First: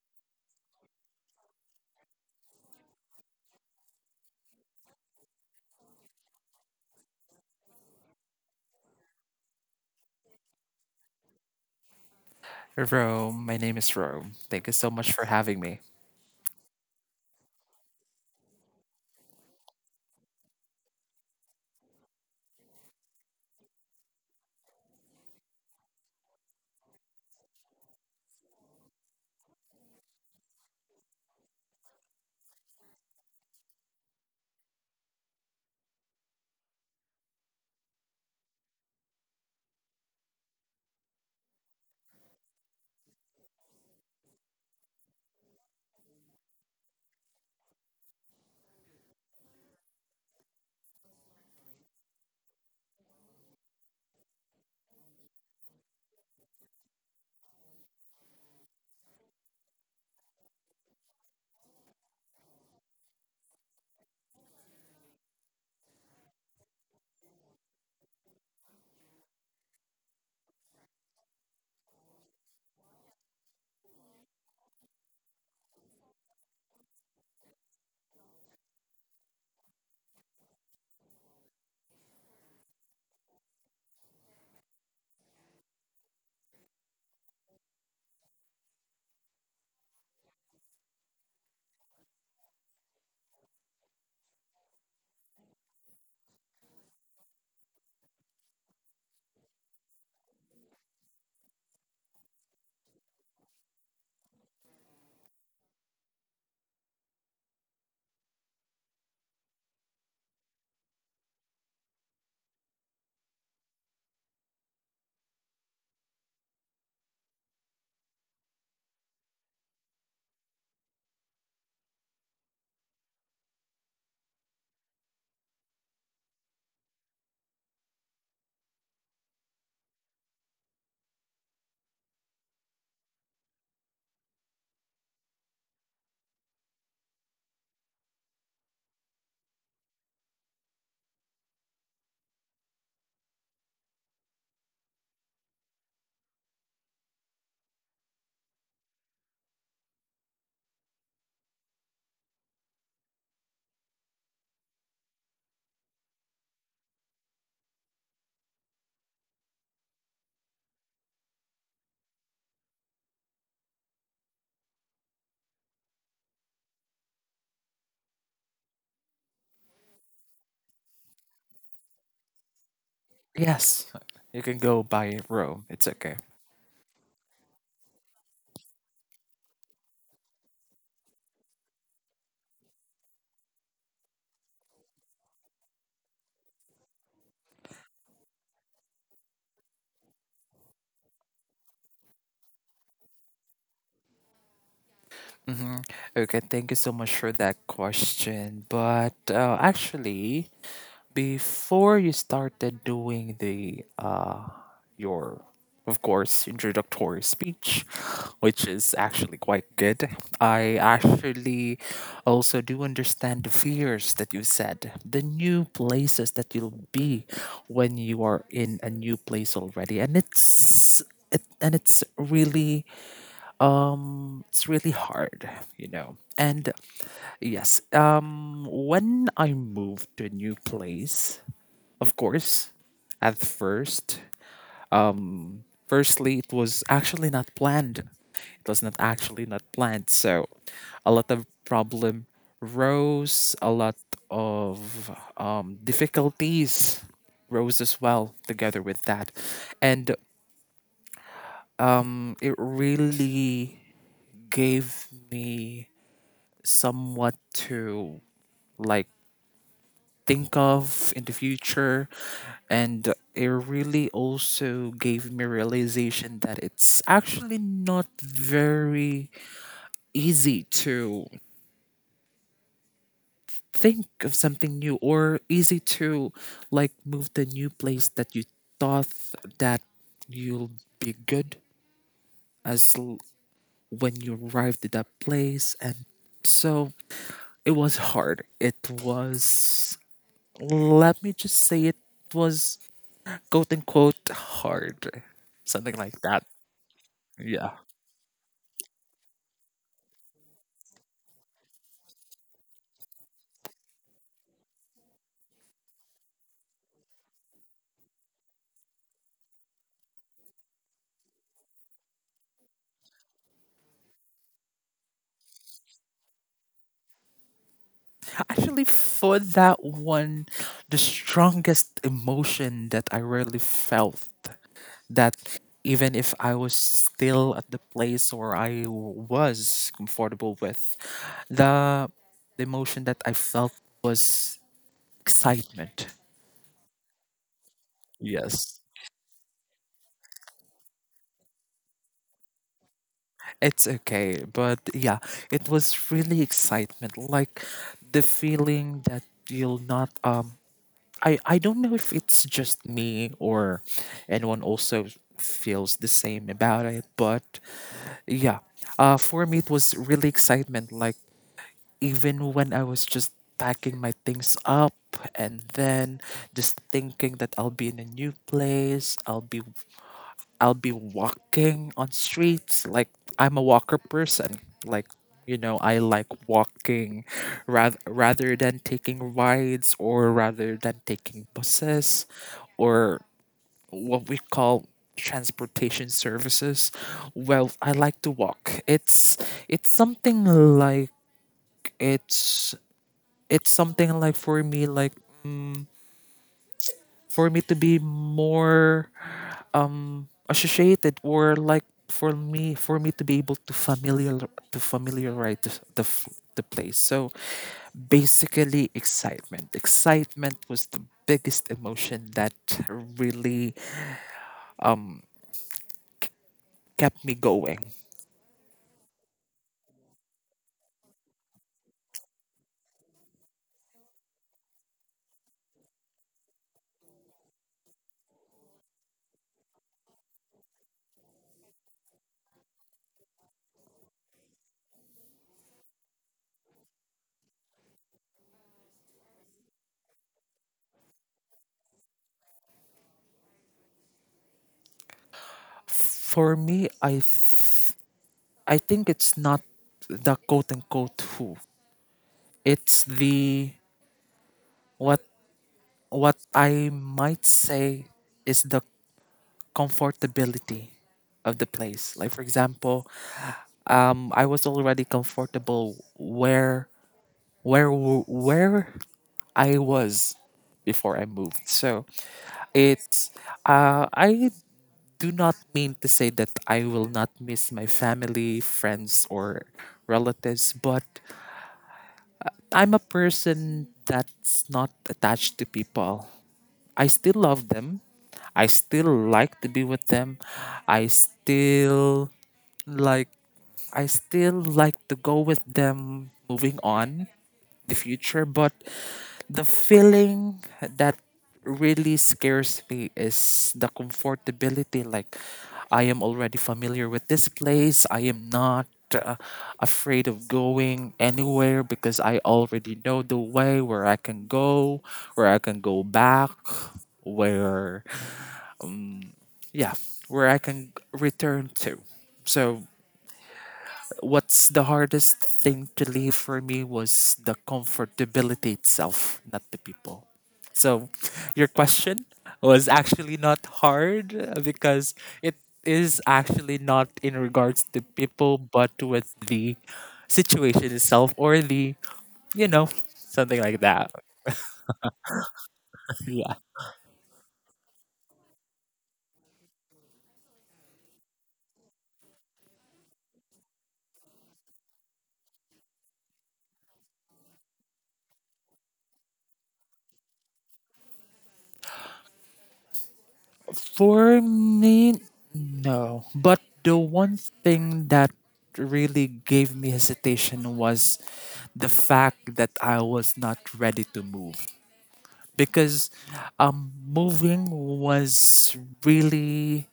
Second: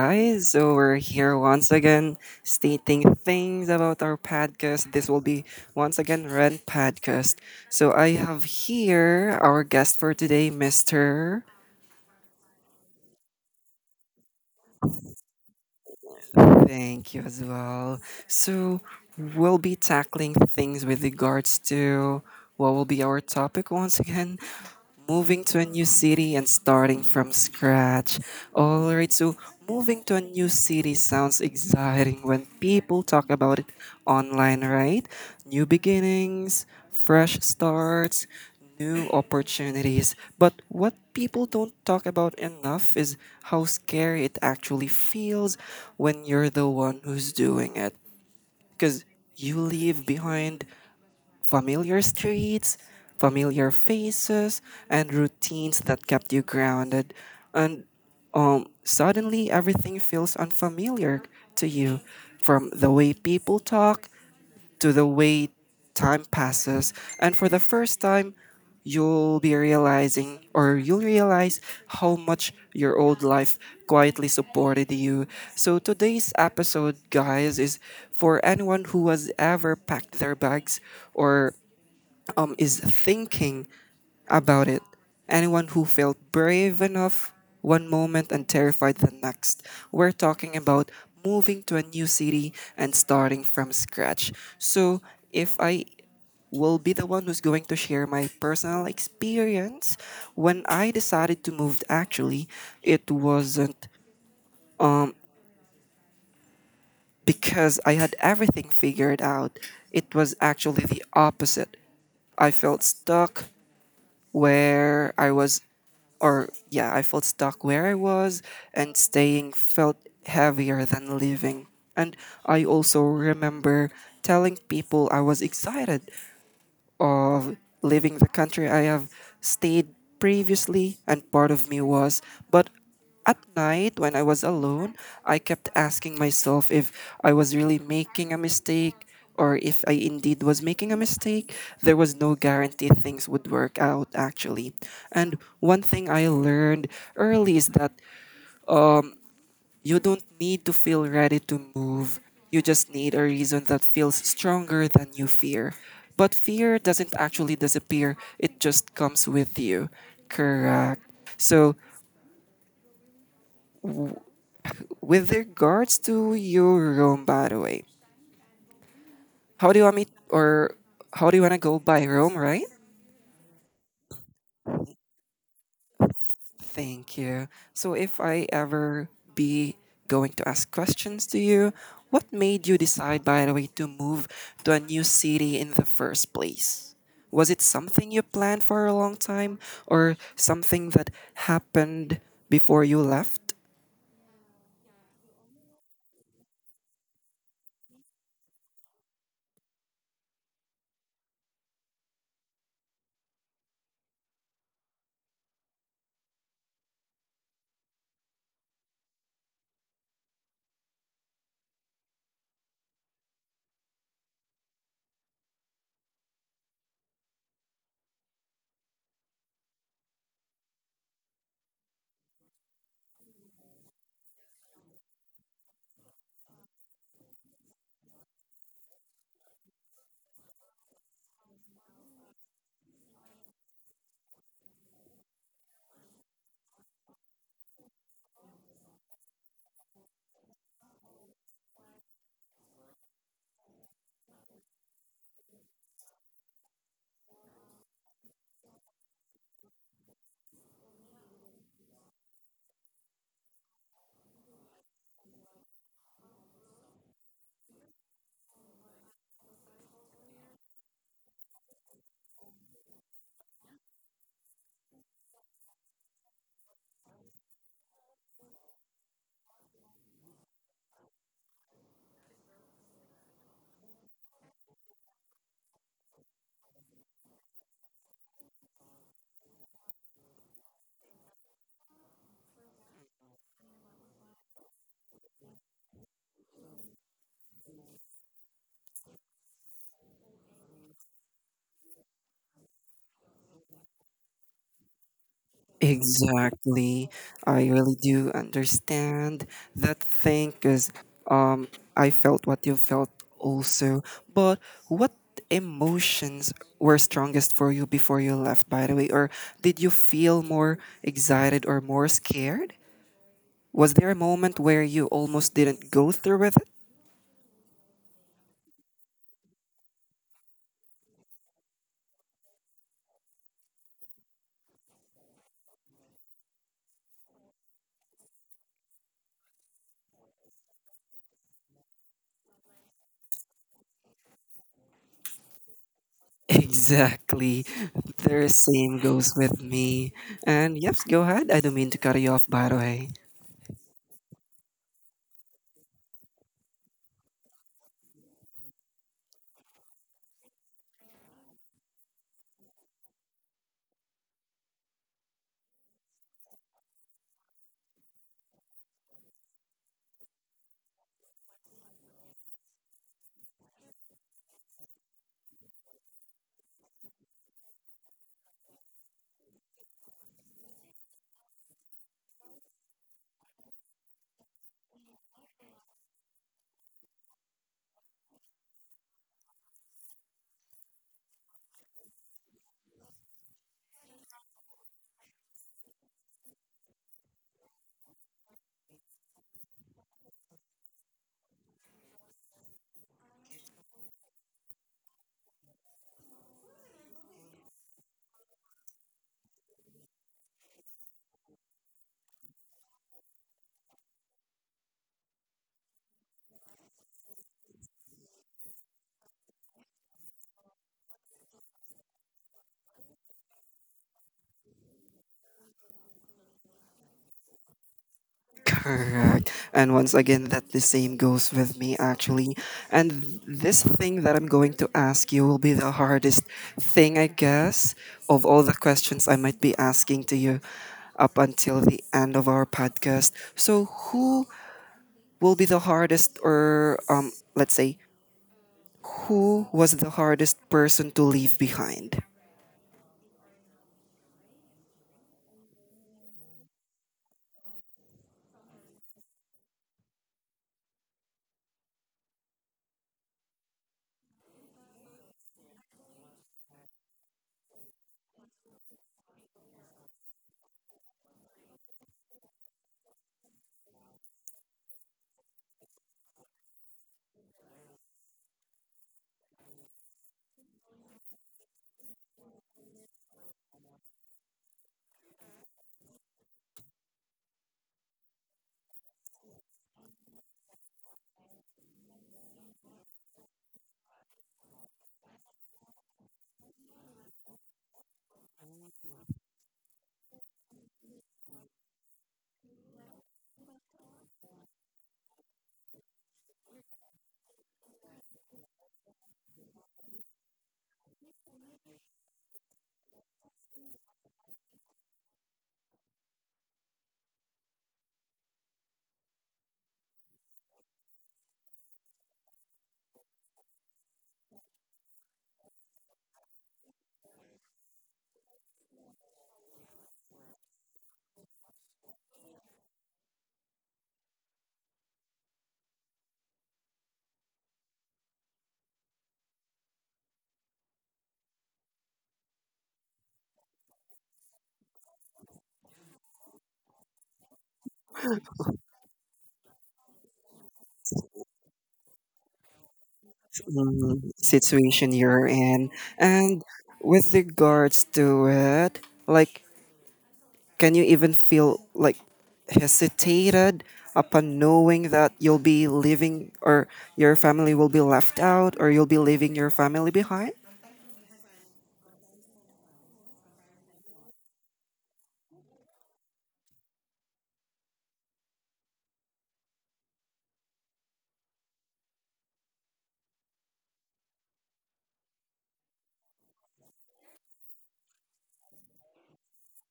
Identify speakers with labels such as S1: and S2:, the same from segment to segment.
S1: guys. So we're here once again, stating things about our podcast. This will be once again Rent Podcast. So I have here our guest for today, Mister.
S2: Hey, Rome. My name is Rome. Thank you so much for having me.
S1: Thank you as well. So, we'll be tackling things with regards to what will be our topic once again, moving to a new city and starting from scratch. All right, so moving to a new city sounds exciting when people talk about it online, right? New beginnings, fresh starts, new opportunities. But what people don't talk about enough is how scary it actually feels when you're the one who's doing it. Because you leave behind familiar streets, familiar faces, and routines that kept you grounded. And suddenly everything feels unfamiliar to you, from the way people talk to the way time passes. And for the first time, you'll be realizing or you'll realize how much your old life quietly supported you. So today's episode, guys, is for anyone who has ever packed their bags, or is thinking about it. Anyone who felt brave enough one moment and terrified the next. We're talking about moving to a new city and starting from scratch. So, if I will be the one who's going to share my personal experience, when I decided to move, actually, it wasn't because I had everything figured out, it was actually the opposite. I felt stuck, where I was, I felt stuck where I was, and staying felt heavier than leaving. And I also remember telling people I was excited of leaving the country I have stayed previously, and part of me was. But at night, when I was alone, I kept asking myself if I was really making a mistake or if I indeed was making a mistake. There was no guarantee things would work out, actually. And one thing I learned early is that you don't need to feel ready to move. You just need a reason that feels stronger than you fear. But fear doesn't actually disappear, it just comes with you. Correct. So, with regards to your Rome, by the way, how do you want me, or how do you want to go by Rome, right?
S2: Yes, you can go by Rome. It's okay.
S1: Thank you. So, if I ever be going to ask questions to you, what made you decide, by the way, to move to a new city in the first place? Was it something you planned for a long time or something that happened before you left?
S2: Mm-hmm. Okay, thank you so much for that question. But actually, before you started doing the your, of course, introductory speech, which is actually quite good, I actually also do understand the fears that you said, the new places that you'll be when you are in a new place already, and it's really it's really hard. And yes, when I moved to a new place, of course, at first, firstly, it was actually not planned. It was not actually not planned. So a lot of problem rose, a lot of difficulties rose as well together with that. And it really gave me somewhat to, like, think of in the future. And it really also gave me realization that it's actually not very easy to think of something new, or easy to, like, move the new place that you thought that you'll be good as l- when you arrived at that place. And so it was hard, it was Let me just say it was, quote unquote, hard. Something like that.
S1: Exactly. I
S2: Yeah.
S1: really do understand that thing because um, I felt what you felt also. But what emotions were strongest for you before you left, by the way? Or did you feel more excited or more scared? Was there a moment where you almost didn't go through with it?
S2: Actually, for that one, the strongest emotion that I really felt, that even if I was still at the place where I was comfortable with, the, the emotion that I felt was excitement.
S1: Exactly. The
S2: Yes.
S1: same goes with me. And yes, go ahead. I don't mean to cut you off, by the way.
S2: It's okay, but yeah, it was really excitement, like the feeling that you'll not I don't know if it's just me or anyone also feels the same about it, but yeah. Uh, for me it was really excitement, like even when I was just packing my things up and then just thinking that I'll be in a new place, I'll be walking on streets. Like, I'm a walker person. Like, you know, I like walking, rather than taking rides, or rather than taking buses or what we call transportation services. Well, I like to walk. It's something like it's it's something like, for me, like, mm, for me to be more associated, or like, for me to be able to familiarize the place. So basically, excitement was the biggest emotion that really um kept me going.
S1: Correct. And once again, that the same goes with me actually. And this thing that I'm going to ask you will be the hardest thing, I guess, of all the questions I might be asking to you up until the end of our podcast. So, who will be the hardest, or let's say, who was the hardest person to leave behind?
S2: For me, I think it's not the, quote unquote, who, it's the what. What I might say is the comfortability of the place. Like for example, I was already comfortable where I was before I moved. So it's, I do not mean to say that I will not miss my family, friends, or relatives, but I'm a person that's not attached to people. I still love them. I still like to be with them. I still like I still like to go with them moving on the future. But the feeling that really scares me is the comfortability. Like, I am already familiar with this place. I am not, uh, afraid of going anywhere because I already know the way, where I can go, where I can go back, where, yeah, where I can return to. So, what's the hardest thing to leave for me was the comfortability itself, not the people. So your question was actually not hard, because it is actually not in regards to people, but with the situation itself, or the, you know, something like that.
S1: Situation you're in. And with regards to it, like, can you even feel like hesitated upon knowing that you'll be leaving or your family will be left out or you'll be leaving your family behind?
S2: For me, no. But the one thing that really gave me hesitation was the fact that I was not ready to move, because moving was really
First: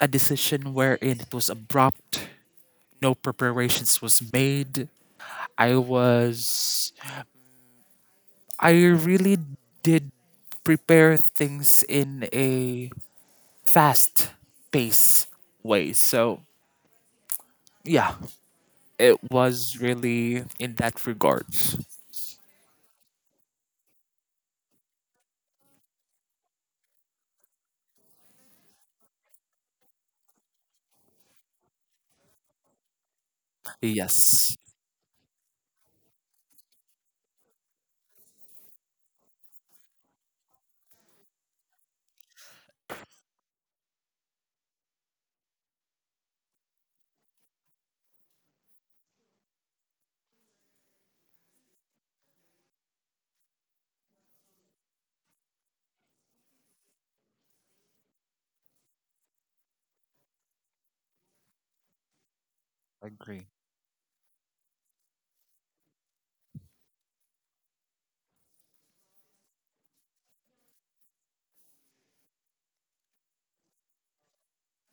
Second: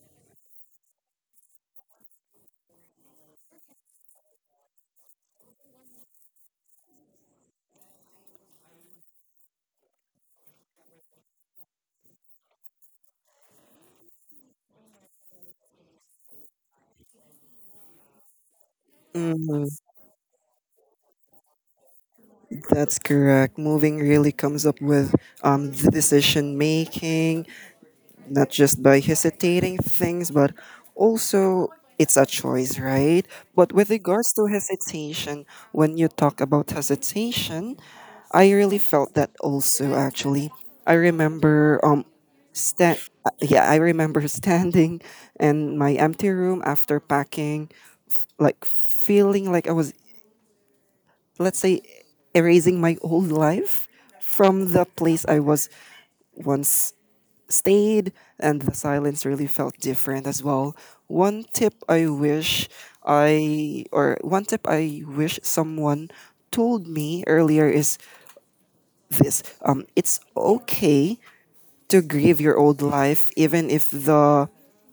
S2: a decision wherein it was abrupt. No preparations was made. I was. I really did prepare things in a fast pace way. So yeah, it
S1: Mm,
S2: was really in that regard.
S1: that's correct. Moving really comes up with the decision making, not just by hesitating things, but also it's a choice, right? But with regards to
S2: Yes,
S1: hesitation, when you talk about hesitation, I really felt that also actually. I remember um stand yeah, I remember standing in my empty room after packing, like feeling like I was, let's say, erasing my old life from the place I was once stayed, and the silence really felt different as well. One tip I wish
S2: agree.
S1: one tip I wish someone told me earlier is this: it's okay to grieve your old life, even if the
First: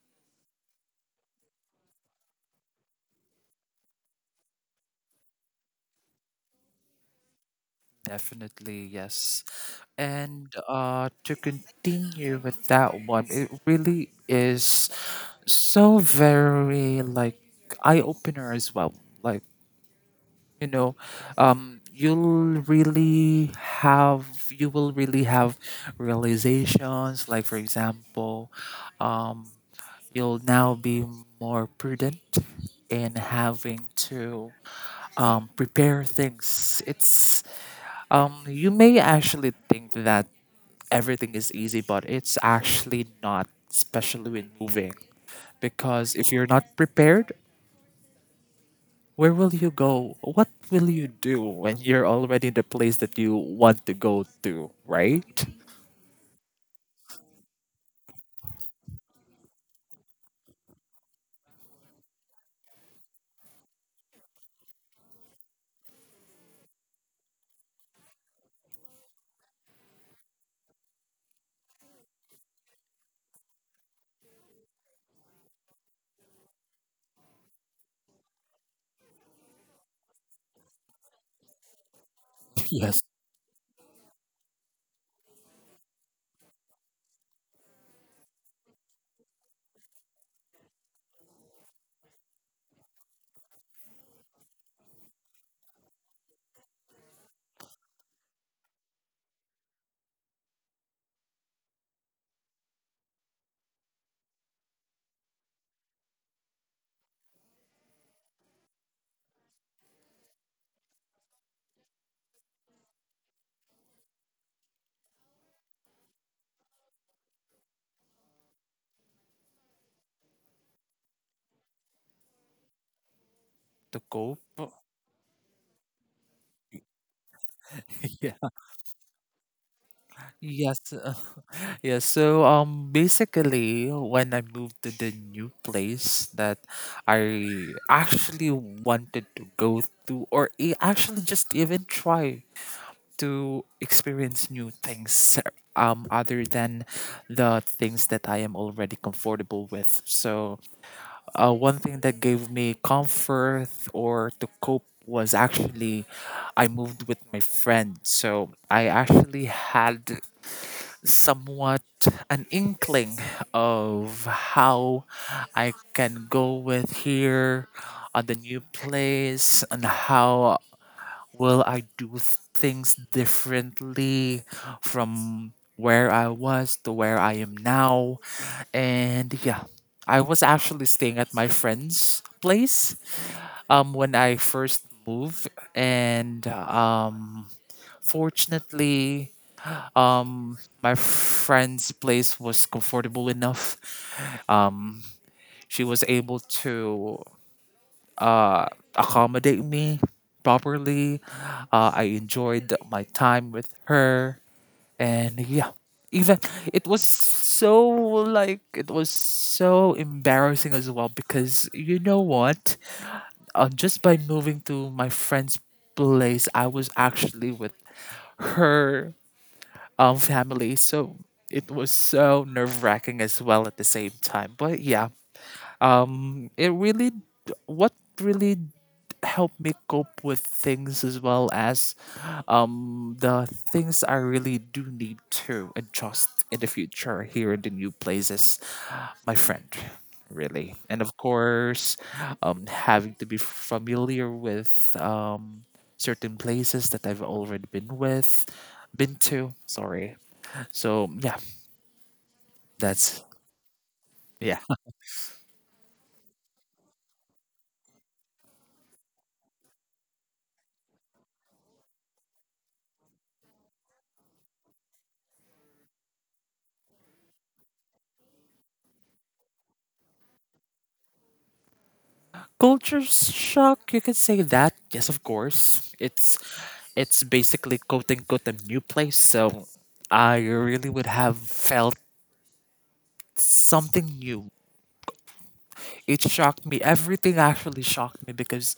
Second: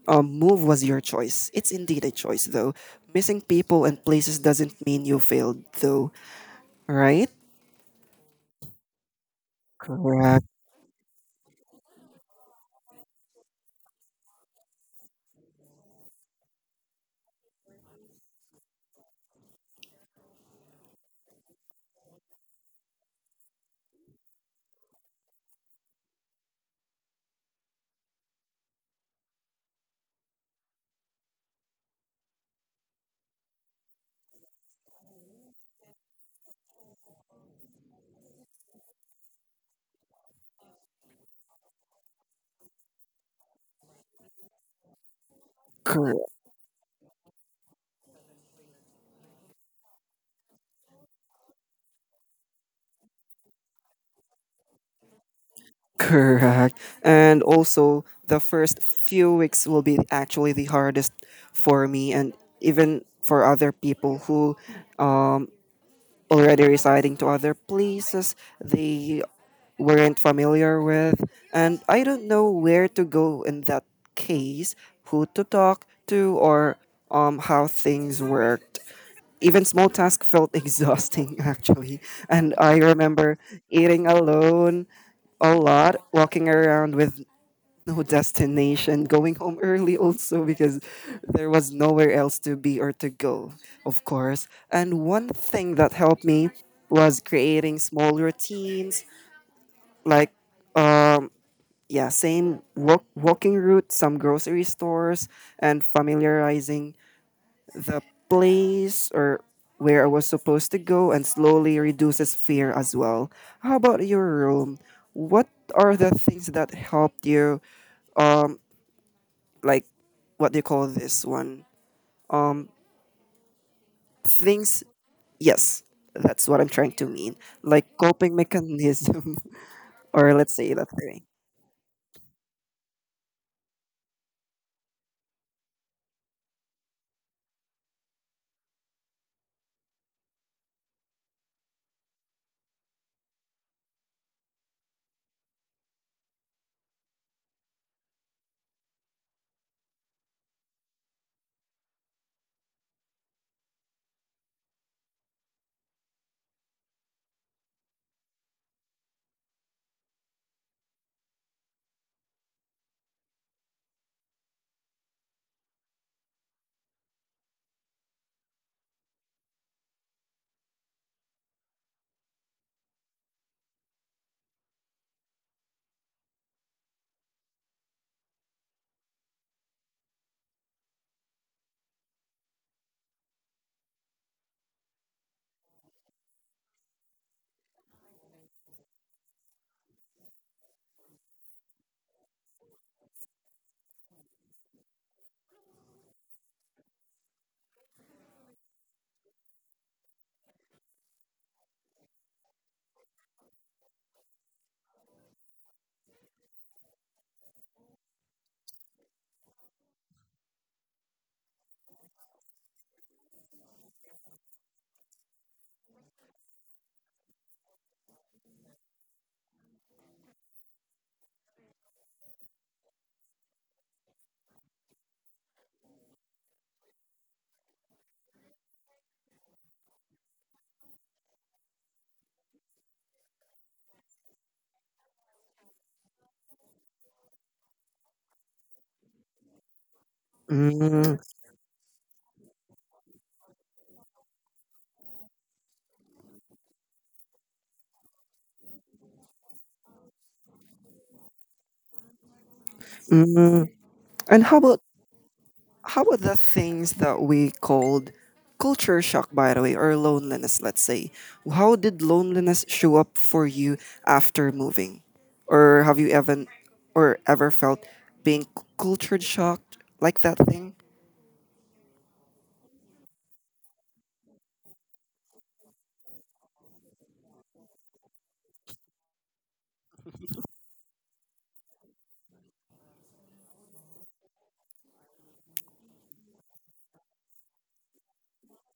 S1: move was your choice. It's indeed a choice, though. Missing people and places doesn't mean you failed, though, right?
S2: Definitely, yes.
S1: Correct.
S2: And to continue with that one, it really is so very, like, eye opener as well. Like, you know, um, you'll really you will really have realizations. Like for example, um, you'll now be more prudent in having to, prepare things. It's, you may actually think that everything is easy, but it's actually not, especially with moving. Because if you're not prepared, where will you go? What will you do when you're already in the place that you want to go to, right?
S1: Correct. And also, the first few weeks will be actually the hardest for me, and even for other people who um, already residing to other places they weren't familiar with, and I don't know where to go in that case, who to talk to, or how things worked. Even small tasks felt exhausting actually. And I
S2: Yes.
S1: remember eating alone a lot, walking around with no destination, going home early also because there was nowhere else to be or to go, of course. And one thing that helped me was creating small routines, like, yeah, same walking route, some grocery stores, and familiarizing the place or where I was supposed to go, and slowly reduces fear as well. How about your room? What are the things that helped you, like, what do you call this one?
S2: To cope.
S1: Things, yes, that's what I'm trying to mean, like coping mechanism. Or let's say
S2: Yes.
S1: that thing.
S2: Yeah, so um, basically when I moved to the new place that I actually wanted to go to, or actually just even try to experience new things, um, other than the things that I am already comfortable with. So one thing that gave me comfort or to cope was actually I moved with my friend. So I actually had somewhat an inkling of how I can go with here on the new place and how will I do things differently from where I was to where I am now. And yeah, I was actually staying at my friend's place, um, when I first moved. And fortunately, my friend's place was comfortable enough. Um, she was able to, uh, accommodate me properly. I enjoyed my time with her, and yeah, even, it was so, like, it was so embarrassing as well, because you know what? Just by moving to my friend's place, I was actually with her, um, family. So it was so nerve wracking as well at the same time. But yeah, it really, what really helped me cope with things, as well as, um, the things I really do need to adjust in the future here in the new places, my friend. Really. And of
S1: Mm.
S2: course, having to be familiar with um, certain places that I've already been to. Sorry, so yeah, that's
S1: Mm. And how
S2: yeah. A
S1: about how about the things that we called culture shock, by the way, or loneliness? Let's say, how did loneliness show up for you after moving? Or have you ever felt being cultured shocked, like that thing?
S2: culture shock, you could say that. Yes, of course. It's basically, quote unquote, a new place, so I really would have felt something new. It shocked me. Everything actually shocked me, because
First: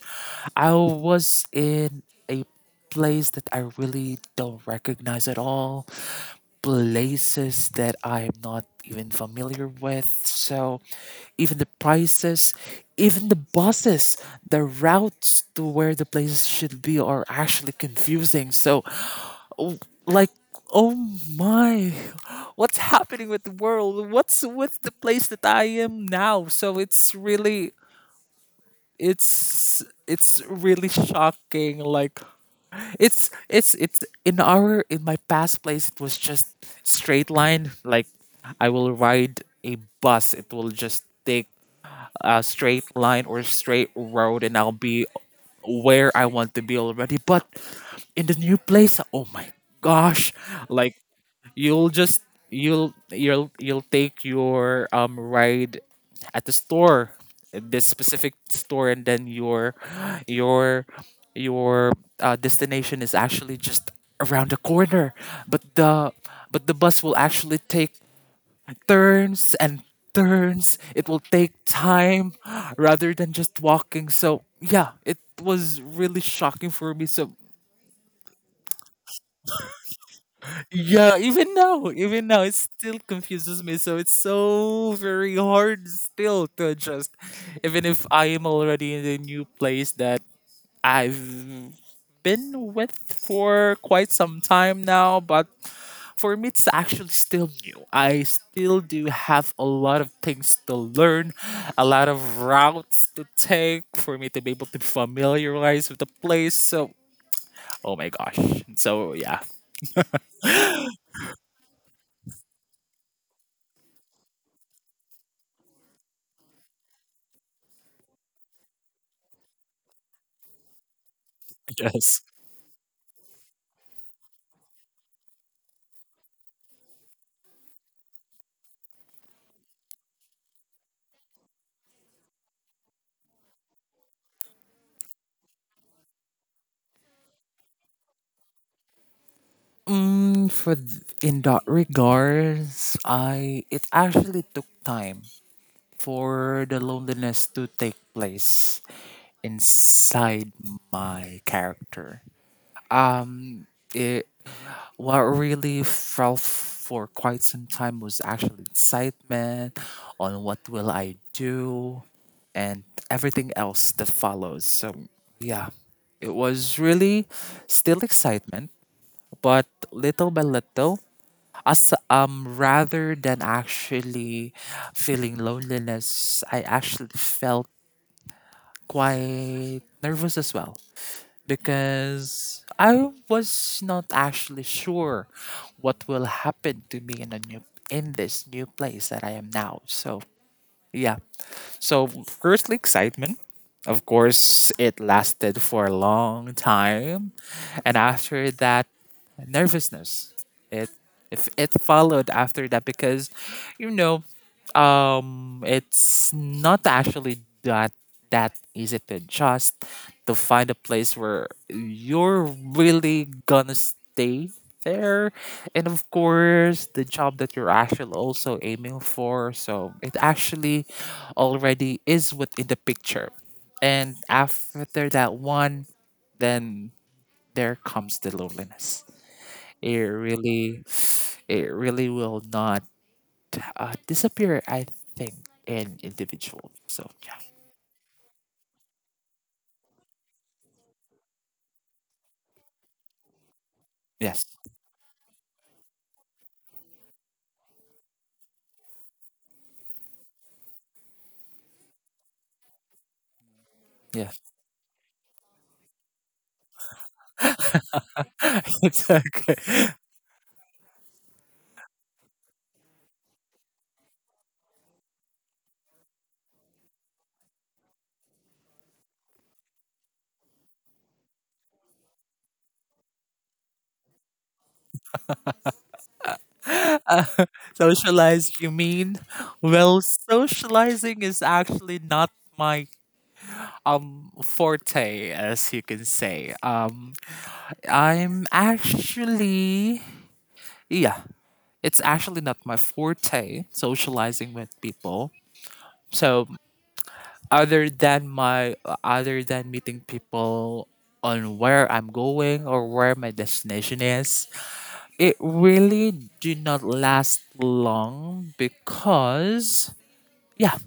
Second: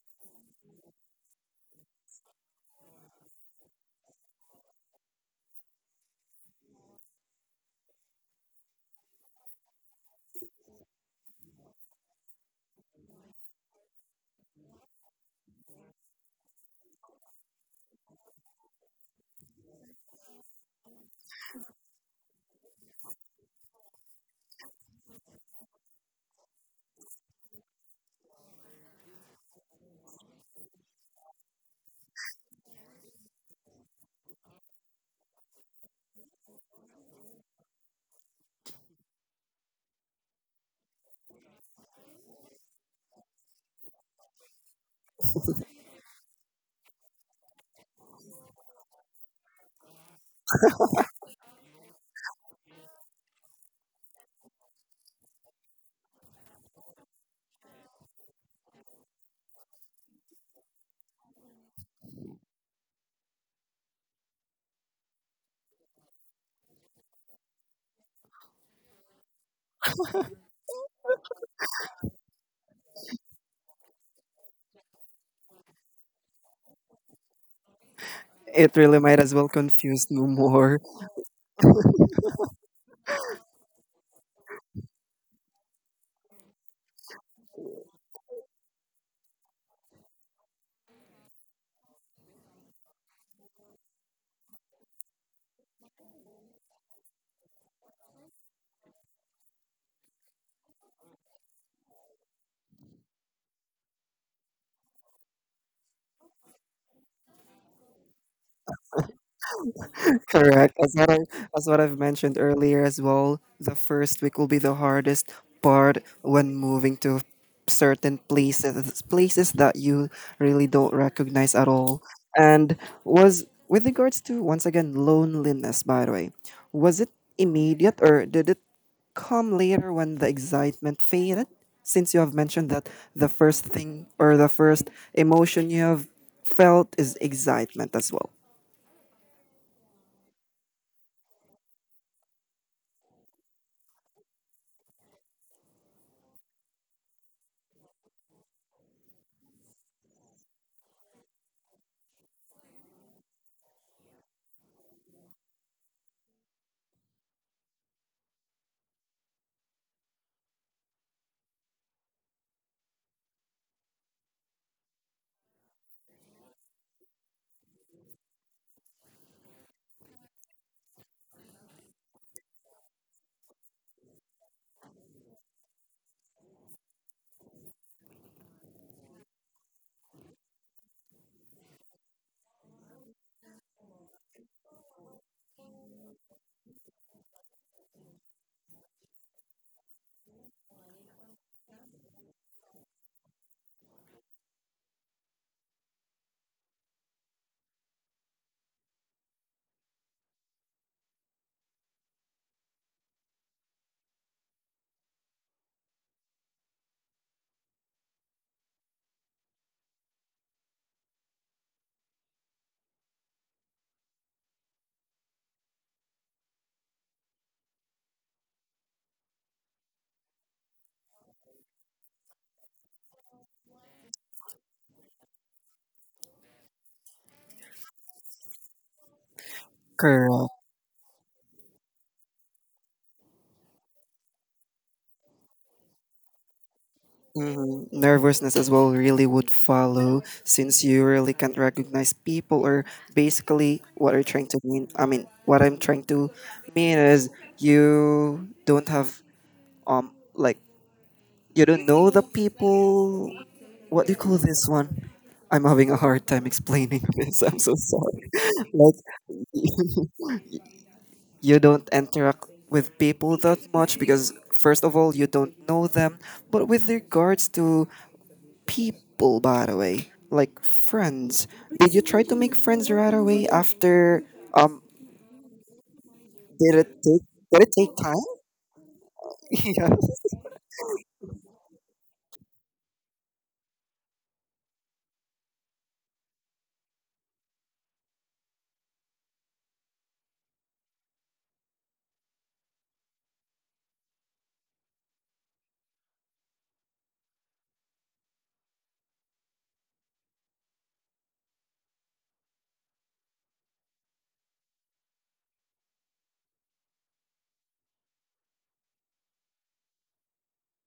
S2: I was in a place that I really don't recognize at all, places that I'm not even familiar with. So even the prices, even the buses, the routes to where the places should be are actually confusing. So, oh, like, oh my, what's happening with the world, what's with the place that I am now? So it's really, it's really shocking. Like, it's in our in my past place, it was just straight line. Like, I will ride a bus, it will just take a straight line or straight road, and I'll be where I want to be already. But in the new place, oh my gosh, like, You'll just you'll take your, um, ride at the store, this specific store, and then your your destination is actually just around the corner. But the bus will actually take turns and turns. It will take time rather than just walking. So yeah, it was really shocking for me. So
S1: It really might as well confuse no more.
S2: yeah, even now, it still confuses me. So it's so very hard still to adjust, even if I am already in the new place that I've been with for quite some time now. But for me, it's actually still new. I still do have a lot of things to learn, a lot of routes to take for me to be able to familiarize with the place. So, oh my gosh. So, yeah.
S1: Correct. As what I've mentioned earlier as well, the first week will be the hardest part when moving to certain places that you really don't recognize at all.
S2: Yes.
S1: And was with regards to, once again, loneliness, by the way, was it immediate or did it come later when the excitement faded? Since you have mentioned that the first emotion you have felt is excitement as well.
S2: Mm, for in that regards, I it actually took time for the loneliness to take place inside my character. Um, it, what really felt for quite some time was actually excitement on what will I do and everything else that follows. So yeah, it was really still excitement. But little by little, as, um, rather than actually feeling loneliness, I actually felt quite nervous as well, because I was not actually sure what will happen to me in a new in this new place that I am now. So yeah. So firstly, excitement. Of course, it lasted for a long time, and after that, nervousness. It if it followed after that because, you know, um, it's not actually that easy to adjust, to find a place where you're really gonna stay there, and of course the job that you're actually also aiming for. So it actually already is within the picture. And after that one, then there comes the loneliness. it
S1: Correct.
S2: really it really will not, disappear, I think, in individual. So yeah,
S1: Mhm. Nervousness as well really would follow since you really can't recognize people, or basically what are
S2: yes,
S1: trying to mean. I mean, what I'm trying to mean is um like you don't know the people. What do you call
S2: yes,
S1: this one? I'm having a hard time explaining this. I'm so sorry. Like,
S2: it's okay.
S1: you don't interact with people that much because first of all you don't know them. But with regards to people, by the way? Like friends. Did you try to make friends right away after? Um, did it take?
S2: Uh,
S1: Did it take time?
S2: socialize, you mean?
S1: Yeah.
S2: Well, socializing is actually not my, um, forte, as you can say. I'm actually, yeah, it's actually not my forte socializing with people. So other than my, other than meeting people on where I'm going or where my destination is, it really did not last long, because yeah,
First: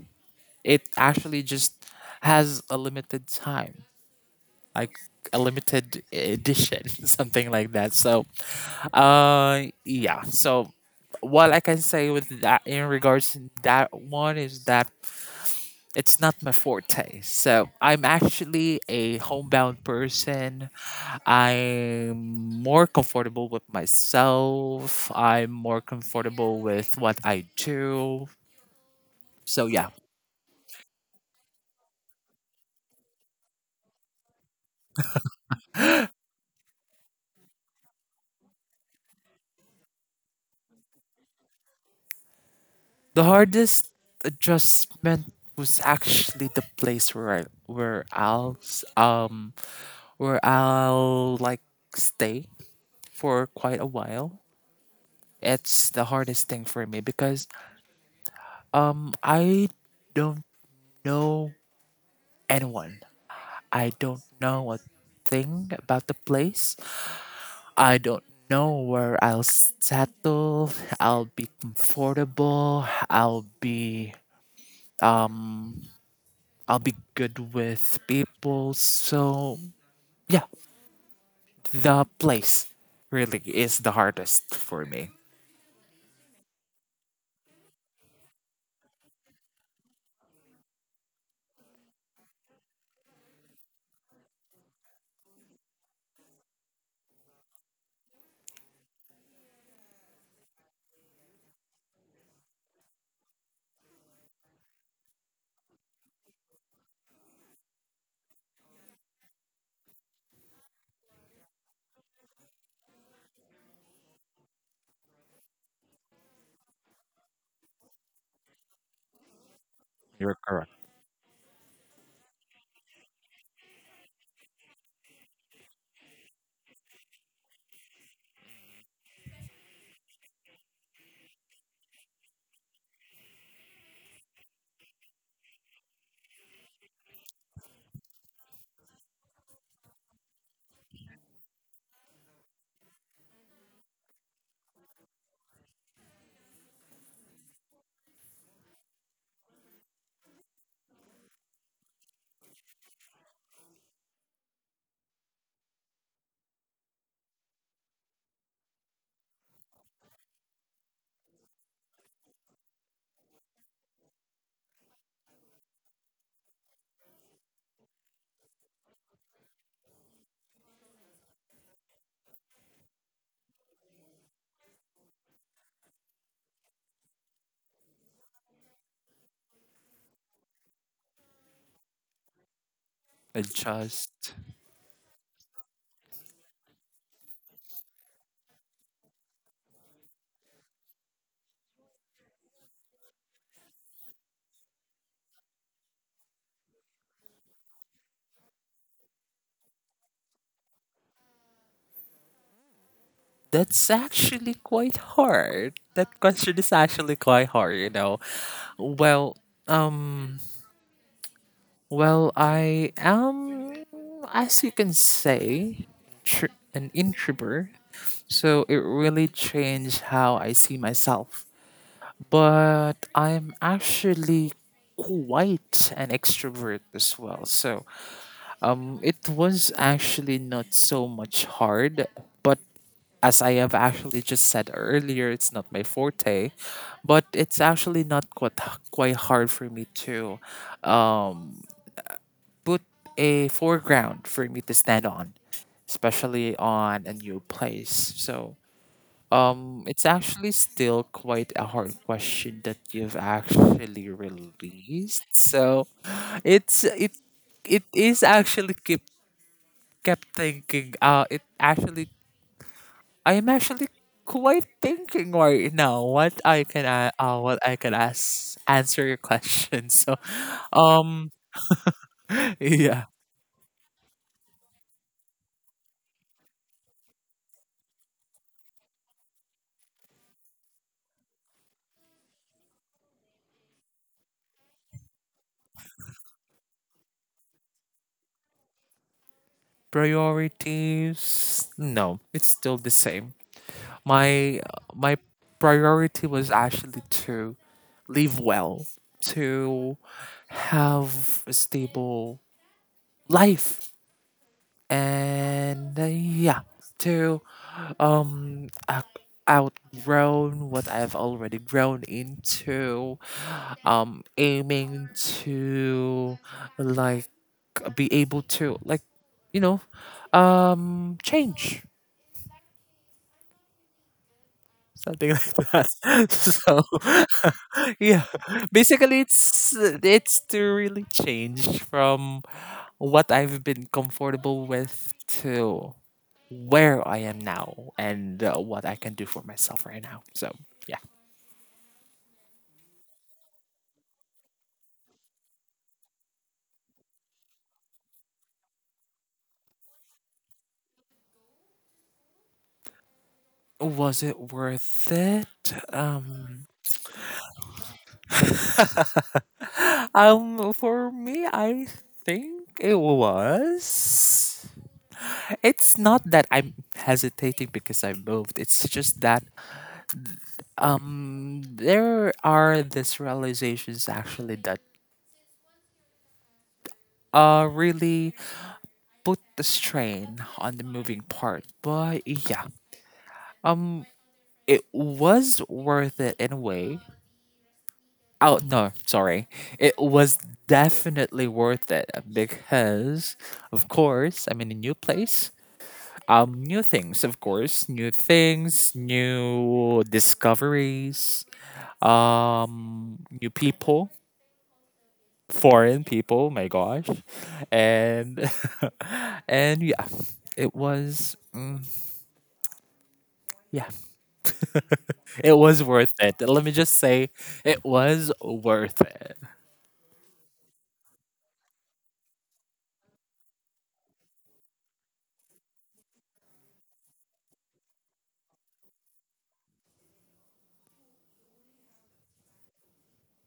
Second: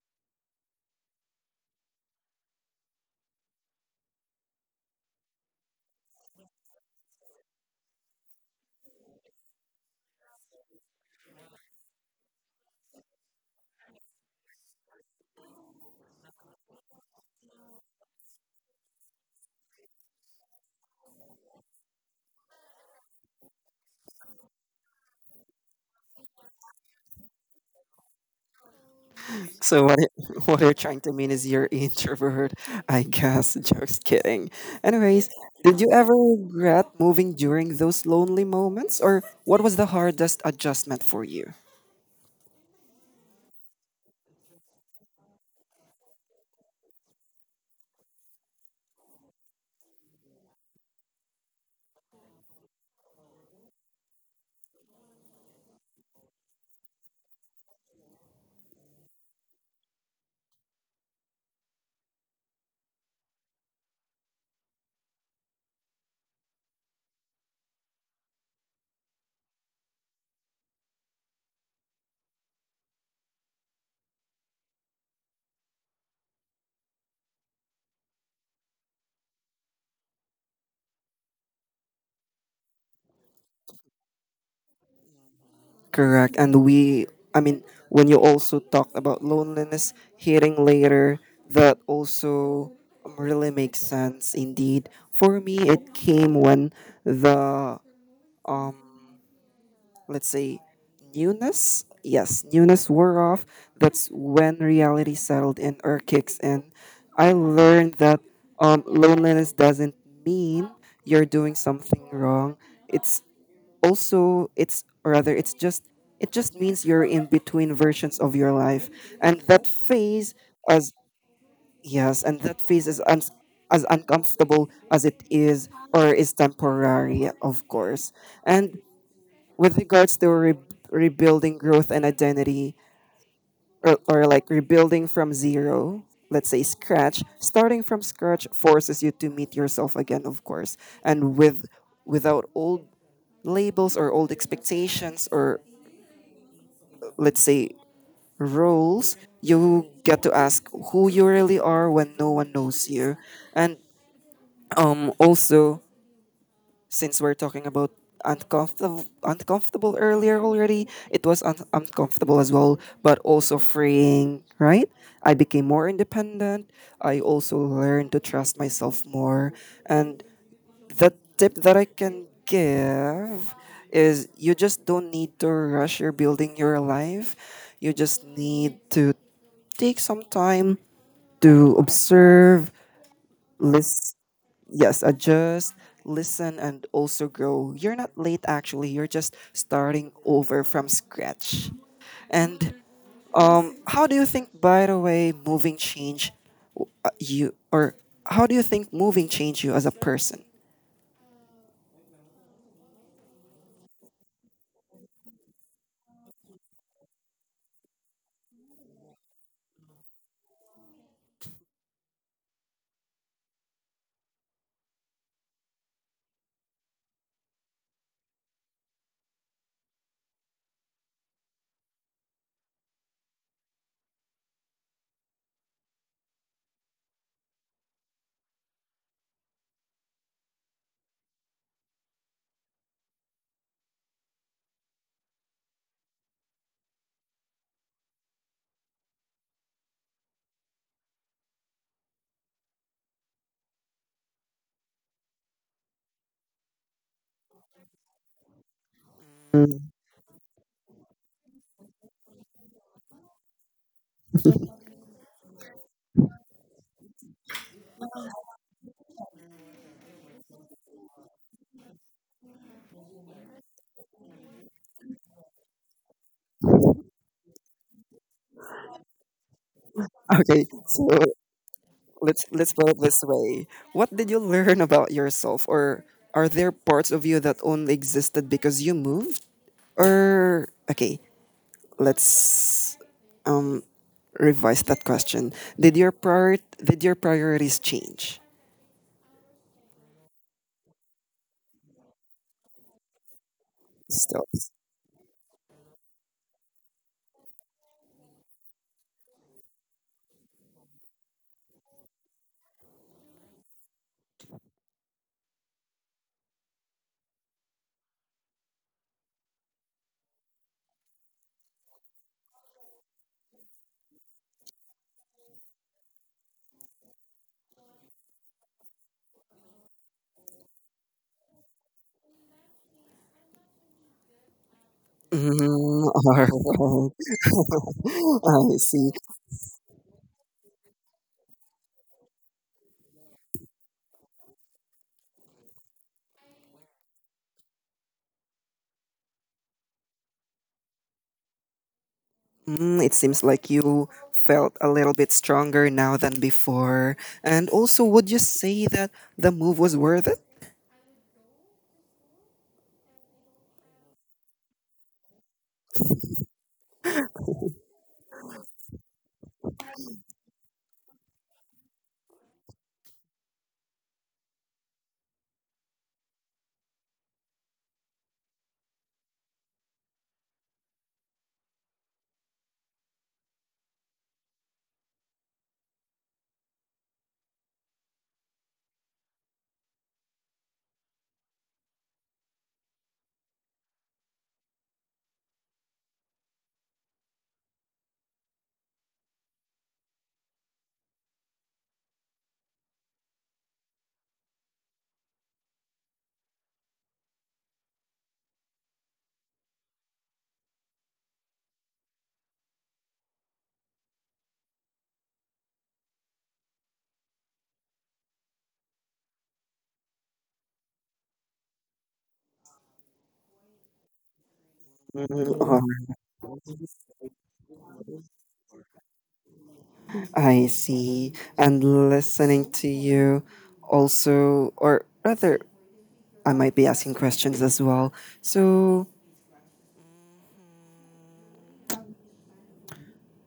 S2: it actually just has a limited time. Like a limited edition, something like that. So yeah. So what I can say with that in regards to that one is that it's not my forte. So I'm actually a homebound person. I'm more comfortable with myself. I'm more comfortable with what I do. So
S1: So
S2: yeah,
S1: what? What you're trying to mean is you're introvert, I guess. Just kidding. Anyways, did you ever regret moving during those lonely moments, or what was the hardest adjustment for you?
S2: the hardest adjustment was actually the place where I, where I'll s- where I'll like stay for quite a while. It's the hardest thing for me because I don't know anyone. I don't know a thing about the place. I don't know where I'll settle. I'll be comfortable. Um I'll be good with people. So yeah, the place really is the hardest for me.
S1: Correct. And I mean, when you also talked about loneliness hitting later, that also really makes sense indeed. For me, it came when the, let's say, newness wore off. That's when reality settled in or kicks in. I learned that loneliness doesn't mean you're doing something wrong. It's also it's or rather it's just it just means you're in between versions of your life, and
S2: You're correct.
S1: as that phase is as uncomfortable as it is, or is temporary, of course. And with regards to rebuilding, growth, and identity, or, like rebuilding from zero, let's say, scratch starting from scratch forces you to meet yourself again, of course. And with without old labels or old expectations, or, let's say, roles, you get to ask who you really are when no one knows you. And also, since we're talking about uncomfortable earlier already, it was uncomfortable as well, but also freeing, right? I became more independent. I also learned to trust myself more. And the tip that I can give is you just don't need to rush your building your life. You just need to take some time to observe, list,
S2: Adjust.
S1: yes, adjust, listen, and also grow. You're not late actually. You're just starting over from scratch. And how do you think, by the way, moving change you, or how do you think moving change you as a person?
S2: That's actually quite hard. That question is actually quite hard, you know. Well, um Well, I am, as you can say, an introvert. So it really changed how I see myself. But I'm actually quite an extrovert as well. So it was actually not so much hard. But as I have actually just said earlier, it's not my forte. But it's actually not quite hard for me to um, put a foreground for me to stand on, especially on a new place. So
S1: Mm.
S2: it's actually still quite a hard question that you've actually released. So it's it it is actually kept thinking. It actually I am actually quite thinking right now what I can a- what I can ask answer your question. So
S1: Okay, so
S2: um
S1: let's put it
S2: yeah,
S1: this way. What did you learn about yourself, or are there parts of you that only existed because you moved? Or okay, let's um revise that question. Did your priorities change?
S2: priorities, no, it's still the same.
S1: Still.
S2: My my priority was actually to live well, to have a stable life, and yeah, to um out- outgrown what I've already grown into, aiming to, like, be able to, like, you know, change, something like that.
S1: Mm,
S2: So,
S1: alright.
S2: yeah,
S1: I see.
S2: basically, it's to really change from what I've been comfortable with to where I am now, and what I can do for myself right now. So, yeah.
S1: Mm, it seems like you felt a little bit stronger now than before. And also, would you say that the move was worth it?
S2: Was it worth it? Um, for me, I think it was. It's not that I'm hesitating because I moved. It's just that there are these realizations actually that really put the strain on the moving part. But yeah, um it was worth it in a way. Oh no, sorry, it was definitely worth it because of course I'm in a new place, new things, of course, new discoveries, new people, foreign people, my gosh. And and yeah, it was yeah,
S1: Mm,
S2: it was worth
S1: alright.
S2: it. Let me just say it was worth it.
S1: I see. And listening to you also, or rather, I might be asking questions as well. So,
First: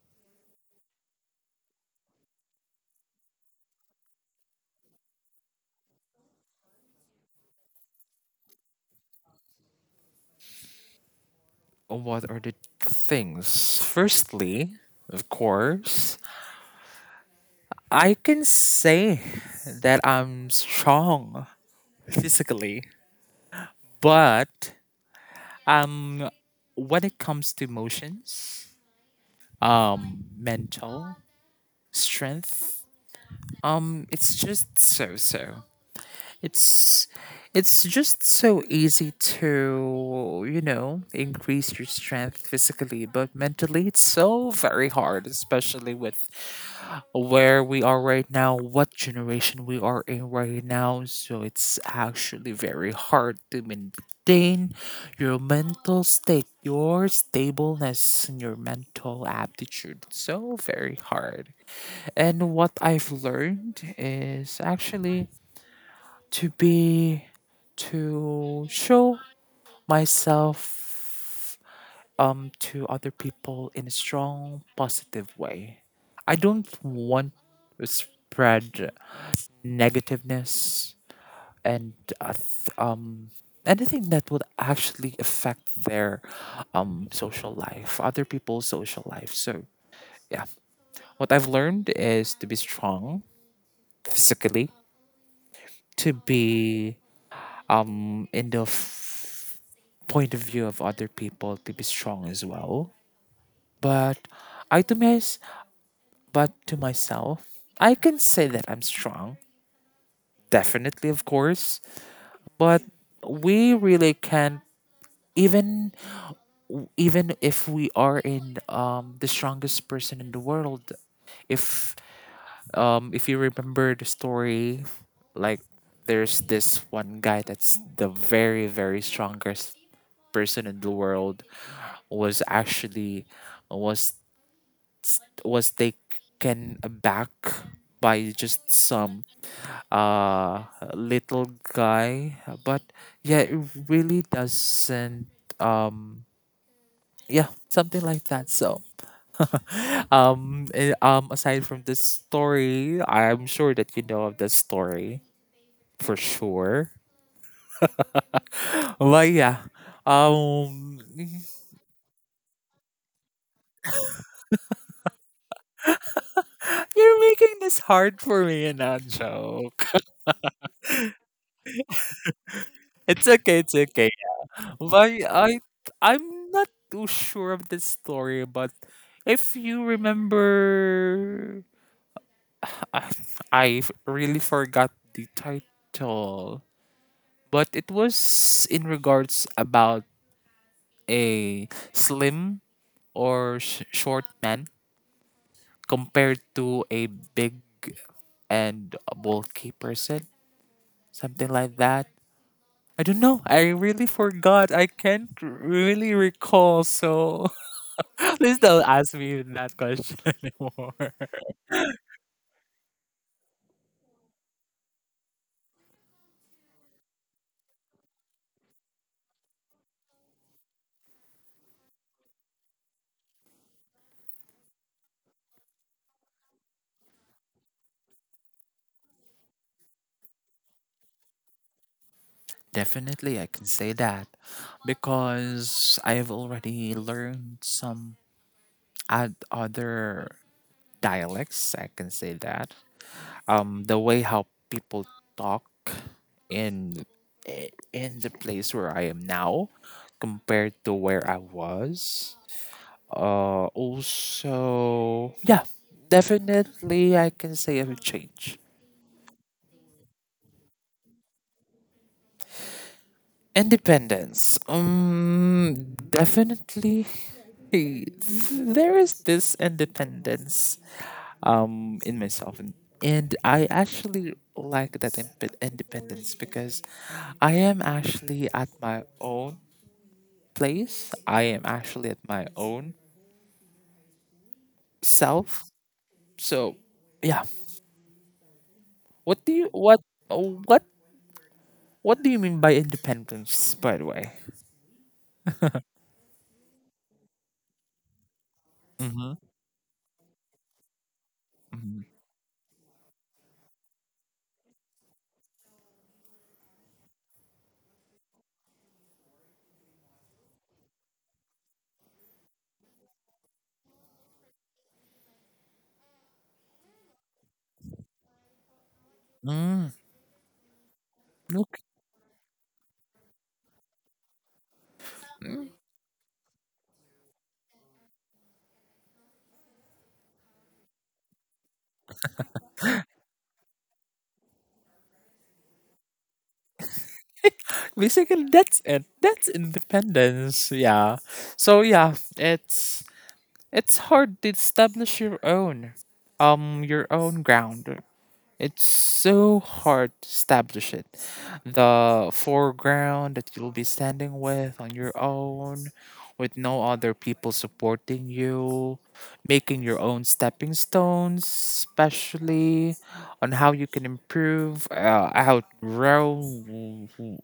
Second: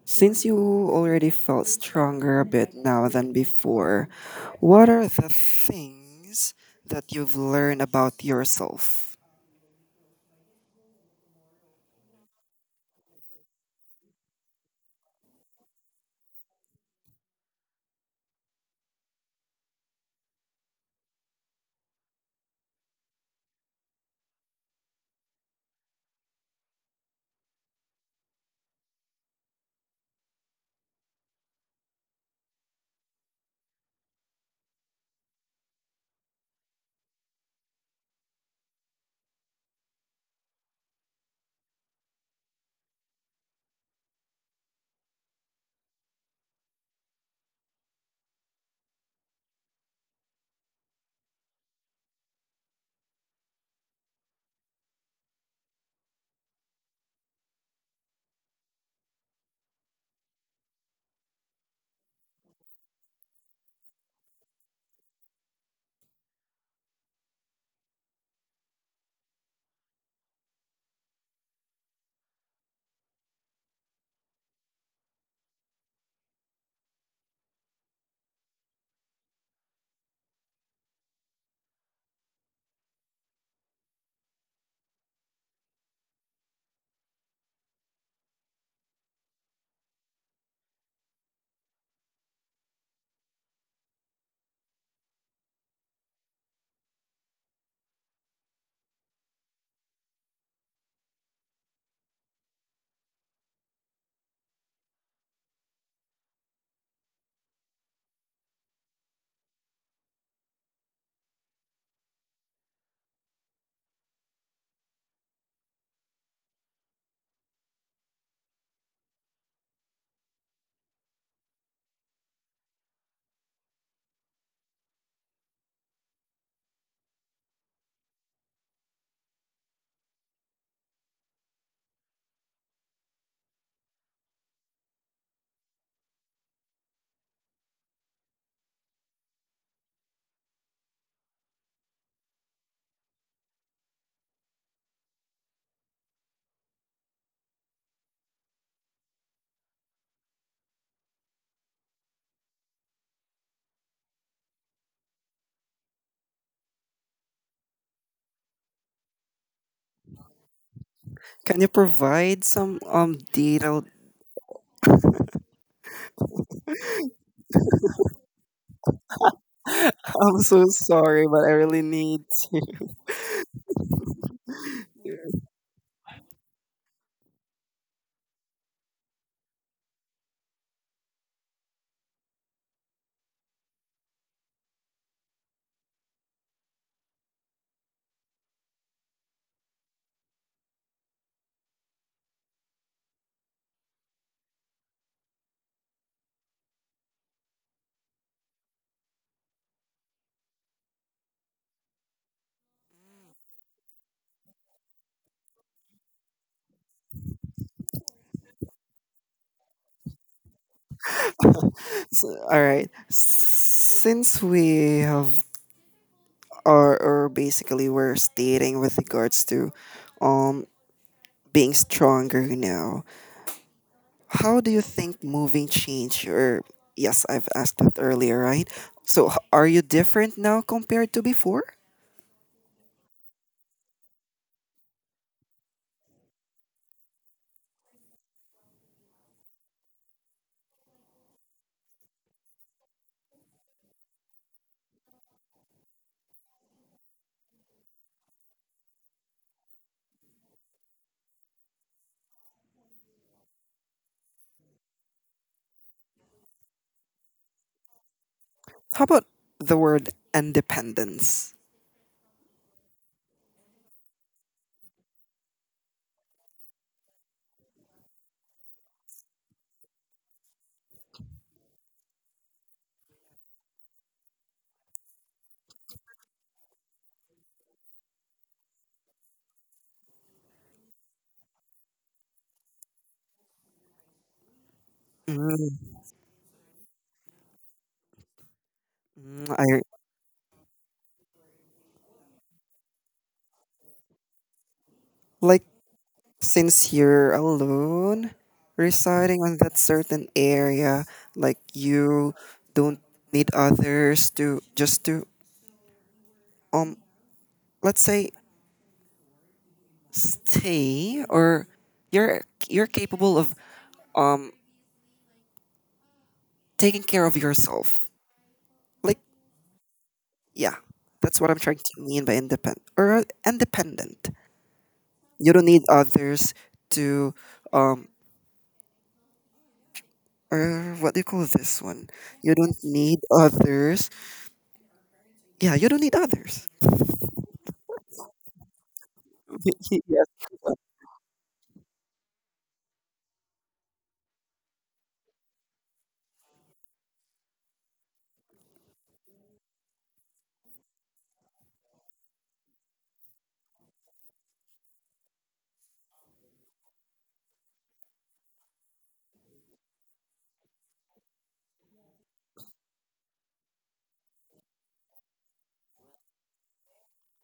S1: since you already felt stronger a bit now than before, what are the things that you've learned about yourself?
S2: What are the things? Firstly, of course, I can say that I'm strong physically, but um when it comes to emotions, mental strength. It's just so so. It's it's just so easy to, you know, increase your strength physically, but mentally it's so very hard, especially with where we are right now, what generation we are in right now. So it's actually very hard to maintain your mental state, your stableness, and your mental aptitude. So very hard. And what I've learned is actually to be to show myself to other people in a strong positive way. I don't want to spread negativeness and uh, th- um anything that would actually affect their social life, other people's social life. So yeah, what I've learned is to be strong physically, to be in the point of view of other people to be strong as well. But I to mys but to myself, I can say that I'm strong. Definitely, of course. But we really can't even, even if we are in the strongest person in the world, if if you remember the story, like there's this one guy that's the very very strongest person in the world was actually was was taken aback by just some uh little guy. But yeah, it really doesn't um yeah, something like that. So aside from this story, I'm sure that you know of this story for sure. But yeah, um
S1: Can you provide some detailed?
S2: you're making this hard for me, and not joke.
S1: I'm so sorry, but I really need to.
S2: It's okay, it's okay. But I'm not too sure of this story, but if you remember I, I really forgot the title, but it was in regards about a slim or short man compared to a big and bulky person, something like that. I don't know. I really forgot. I can't really recall. So please don't ask me that question anymore.
S1: So, all right. Since we have or basically we're stating with regards to um being stronger now. How do you think moving changed your? Yes, I've asked that earlier, right? So, are you different now compared to before?
S2: Definitely, I can say that, because I've already learned some other dialects. I can say that. The way how people talk in in the place where I am now compared to where I was. Also, yeah, definitely, I can say I've changed.
S1: How about the word independence?
S2: Independence. Definitely. There is this independence in myself. And I actually like that independence because I am actually at my own place. I am actually at my own self.
S1: Mm,
S2: So, yeah. What do you,
S1: I
S2: what, what, what do you mean by independence, by the way?
S1: like since you're alone,
S2: Mm-hmm.
S1: residing on that certain area, like you don't need others to just to um let's say stay or you're you're capable of um taking care of yourself. Like yeah, that's what I'm trying to mean by independent or independent. You don't need others to um or what do you call this one? You don't need others. Yeah, you don't need others.
S2: Basically, that's it. That's independence. Yeah. So yeah, it's hard to establish your own ground. It's so hard to establish it. The foreground that you'll be standing with on your own, with no other people supporting you, making your own stepping stones, especially on how you can improve, outgrow w- w-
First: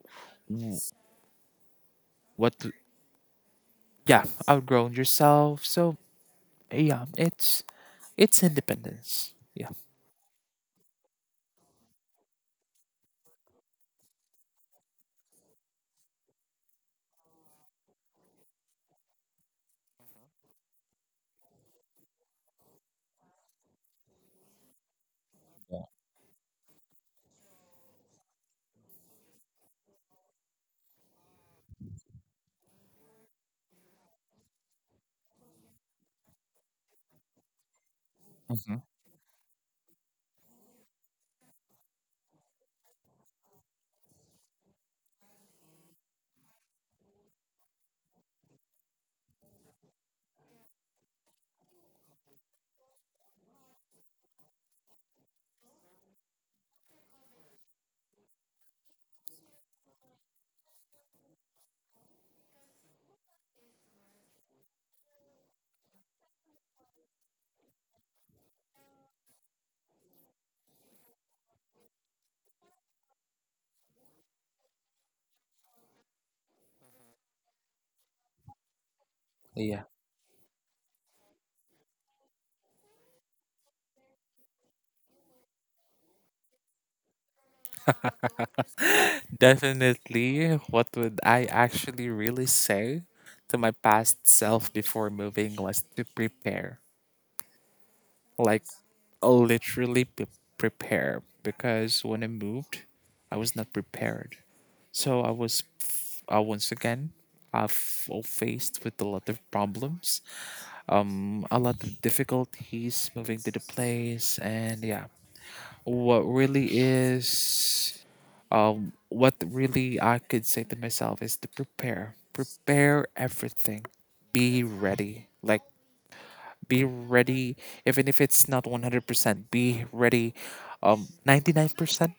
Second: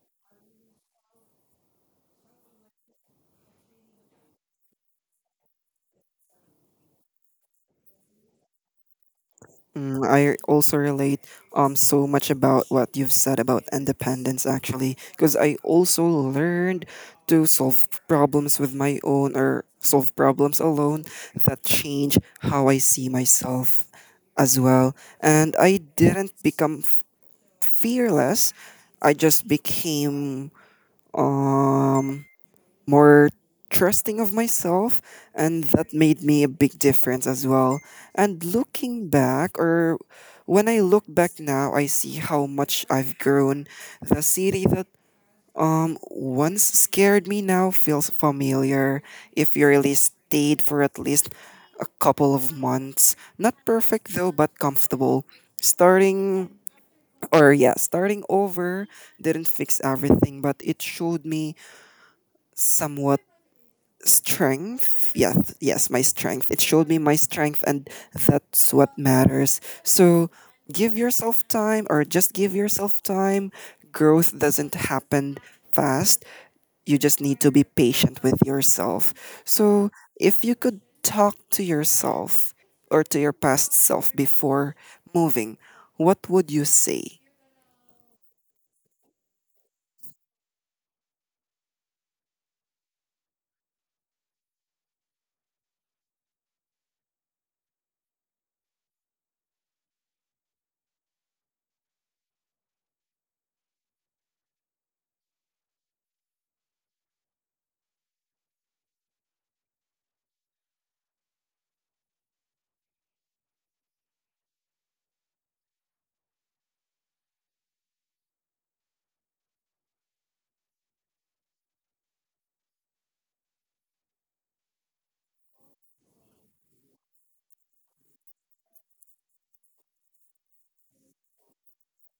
S2: what yeah, outgrown yourself. So yeah, it's independence. Yeah.
S1: Mm, I also relate so much about what you've said about independence actually because I also learned to solve problems with my own or solve problems alone that change how I see myself as well, and I
S2: Yeah.
S1: didn't become fearless. I just became um more trusting of myself, and that made me a big difference as well. And
S2: Hmm.
S1: looking back, or when I look back now, I see how much I've grown. The city that once scared me now feels familiar. If you really stayed for at least a couple of months, not perfect though but comfortable. Starting or yeah, starting over didn't fix everything, but it showed me somewhat strength. Yes, yes, my strength, it showed me my strength. And that's what matters. So give yourself time, or just give yourself time. Growth doesn't happen fast. You just need to be patient with yourself.
S2: Yeah.
S1: So if you could talk to yourself or to your past self before moving, what would you say?
S2: Definitely, what would I actually really say to my past self before moving was to prepare. Like, literally prepare, because when I moved, I was not prepared. So I was, once again, I faced with a lot of problems, a lot of difficulties moving to the place. And yeah, what really is, what really I could say to myself is to prepare, prepare everything, be ready, like be ready even if it's not 100%, be ready 99%.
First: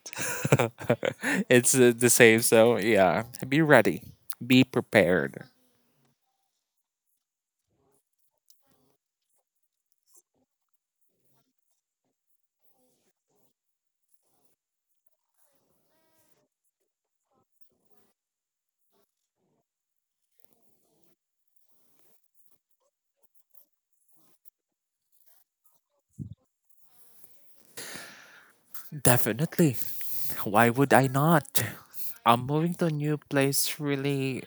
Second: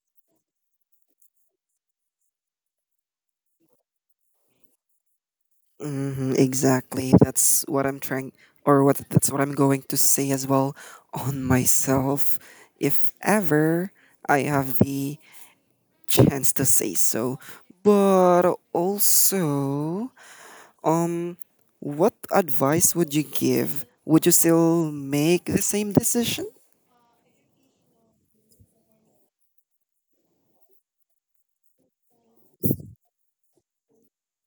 S2: It's the same. So yeah, be ready, be prepared.
S1: Hmm, exactly. That's what I'm trying, or what that's what I'm going to say as well on myself, if ever I have the chance to say so. But also, um, what advice would you give? Would you still make the same decision?
S2: Definitely, why would I not? I'm moving to a new place. Really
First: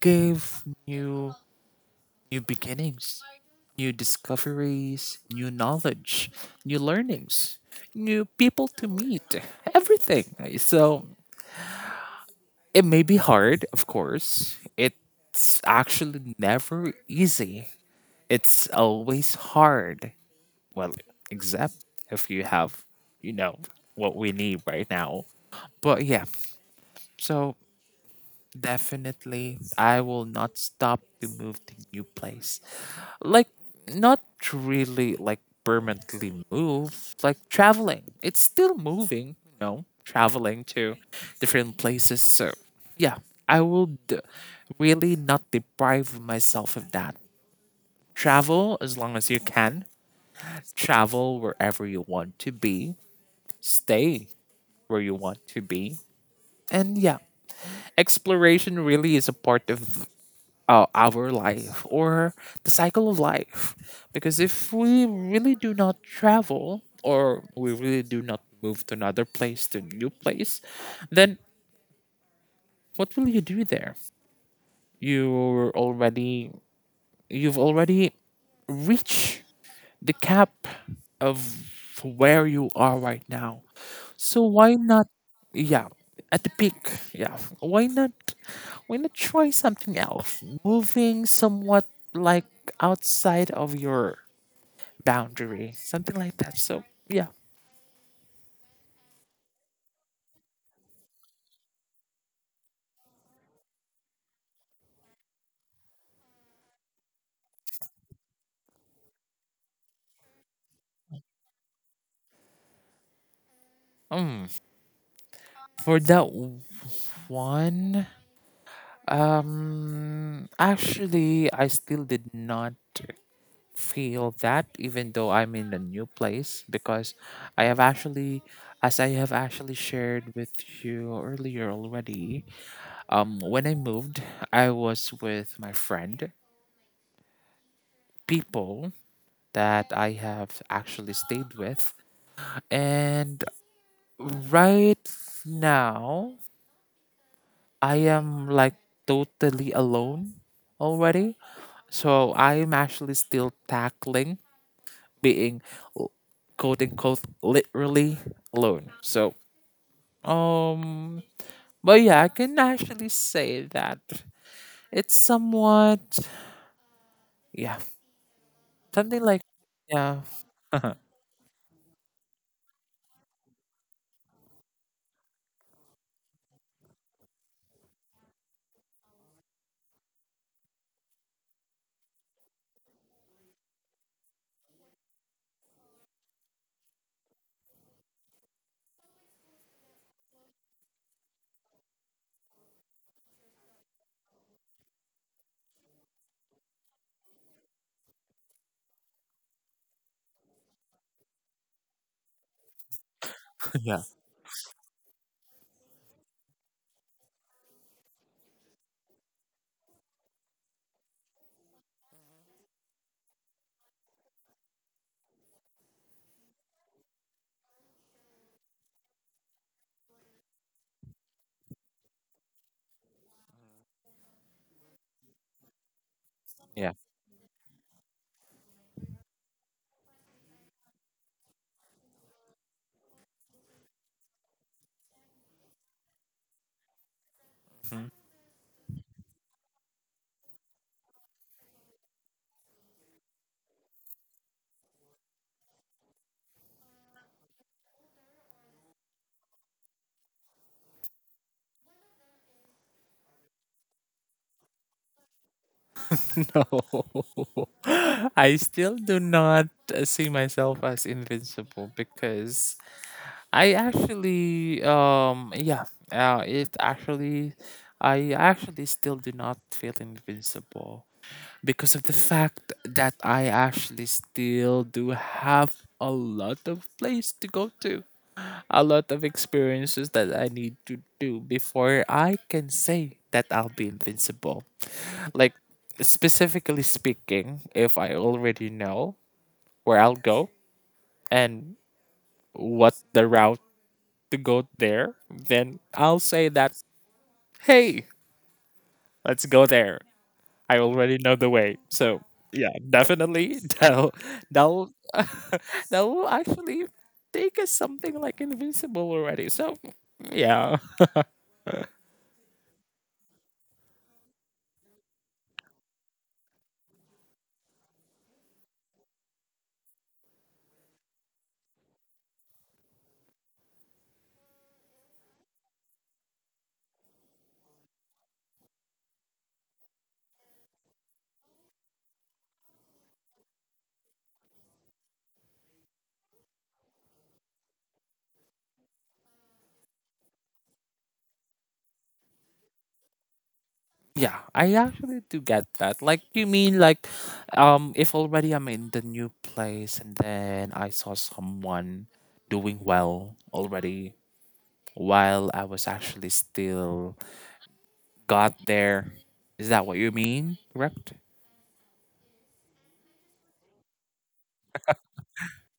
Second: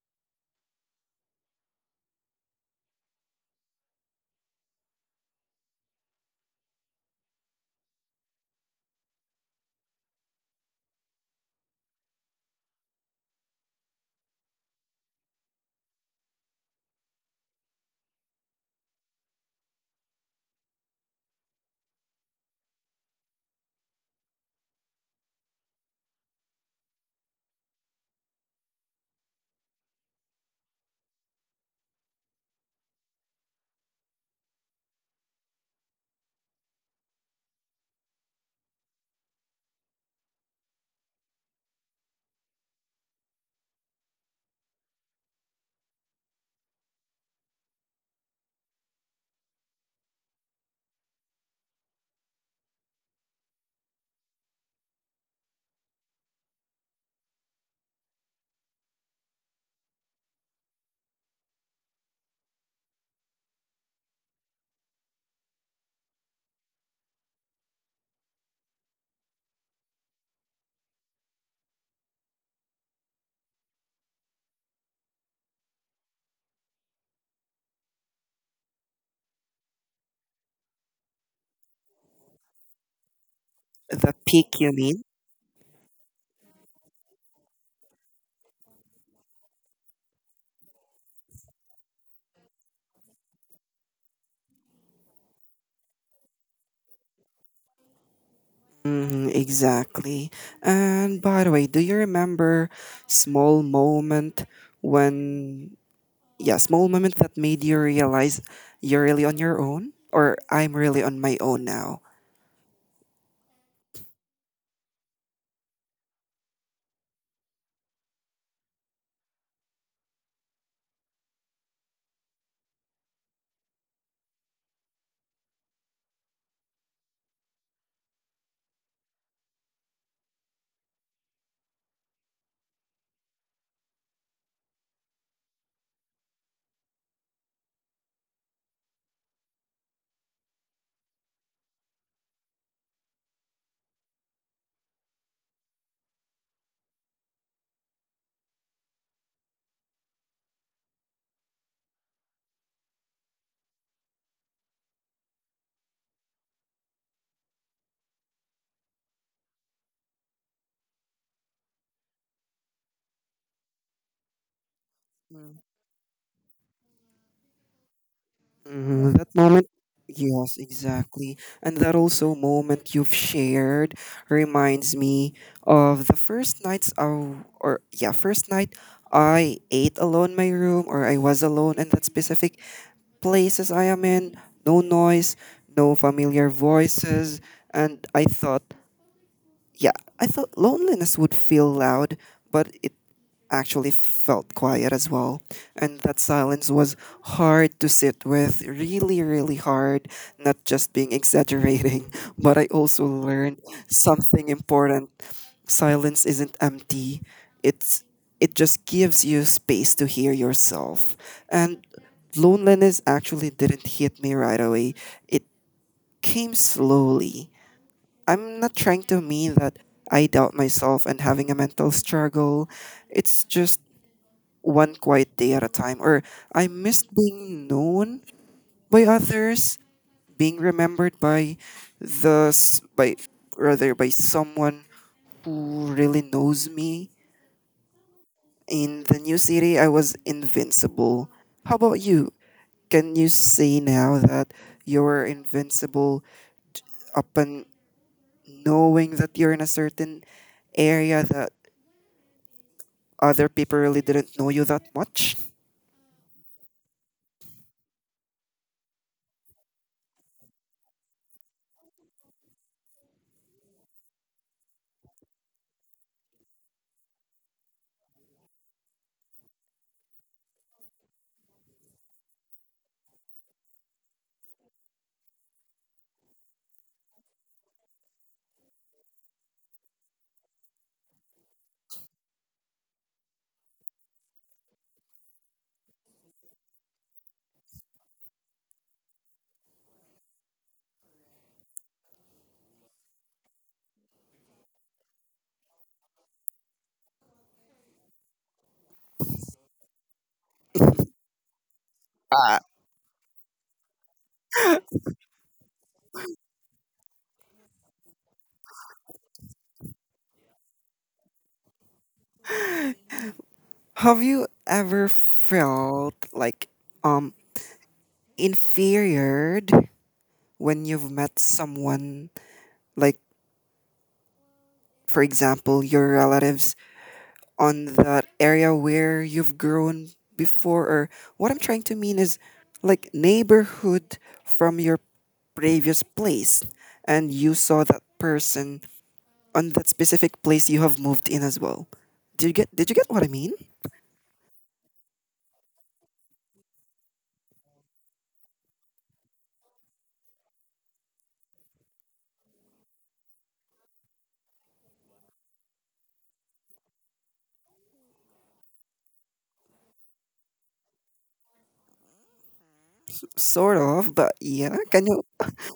S2: gave new, new beginnings, new discoveries, new knowledge, new learnings, new people to meet, everything. So it may be hard, of course. It's actually never easy. It's always hard. Well, except if you have, you know, what we need right now. But yeah, so definitely, I will not stop to move to new place. Like, not really like permanently move, like traveling. It's still moving, you know, traveling to different places. So, yeah, I would really not deprive myself of that. Travel as long as you can, travel wherever you want to be, stay where you want to be. And yeah, exploration really is a part of our life, or the cycle of life. Because if we really do not travel, or we really do not move to another place, to a new place, then what will you do there? You're already, you've already reached the cap of where you are right now.
S1: The
S2: So
S1: peak, you
S2: why
S1: mean?
S2: not? Yeah, at the peak. Yeah, why not? Why not try something else? Moving somewhat like outside of your boundary, something like that. So yeah,
S1: Hmm, exactly. And by the way, do you remember small moment when yeah, small moment that made you realize you're really on your own, or I'm really on my own now.
S2: mm, for that one, actually, I still did not feel that, even though I'm in a new place, because I have actually as I have actually shared with you earlier already, when I moved, I was with my friend, people that I have actually stayed with. And right now, I am like totally alone already. So I'm actually still tackling being l- quote unquote literally alone. So um but yeah, I can actually say that it's somewhat yeah,
S1: Mm,
S2: something
S1: that
S2: like
S1: moment,
S2: yeah.
S1: yes, exactly. And that also moment you've shared reminds me of the first nights of, or yeah, first night I ate alone in my room, or I was alone in that specific places I am in. No noise, no familiar voices. And I thought, yeah, I thought loneliness would feel loud, but it actually felt quiet as well. And that silence was hard to sit with, really, really hard, not just being exaggerating, but I also learned
S2: Yeah.
S1: something important. Silence isn't empty. It's it just gives you space to hear yourself. And loneliness actually didn't hit me right away. It came slowly. I'm not trying to mean that I doubt myself and having a mental struggle. It's just one quiet day at a time, or I
S2: Yeah.
S1: missed being known by others, being remembered by by rather by someone who really knows me.
S2: Mhm.
S1: In the new city, I was invincible. How about you? Can you say now that you're invincible upon knowing that you're in a certain area that other people really didn't know you that much?
S2: No. I still do not see myself as invincible, because I actually, yeah, it actually, I actually still do not feel invincible because of the fact that I actually still do have a lot of place to go to, a lot of experiences that I need to do before I can say that I'll be invincible. Like, specifically speaking, if I already know where I'll go and what the route to go there, then I'll say that, hey, let's go there. I already know the way. So yeah, definitely that'll that'll that'll actually take us something like invincible already. So yeah.
S1: Have you ever felt like um inferior when you've met someone like, for example, your relatives on that area where you've grown before, or what I'm trying to mean is like neighborhood from your previous place, and you saw that person on that specific place you have moved in as well. Did you get what I mean?
S2: Yeah, I actually do get that. Like you mean like if already I'm in the new place and then I saw someone doing well already while I was actually still got there. Is that what you mean? Correct?
S1: Sort of, but yeah. Can you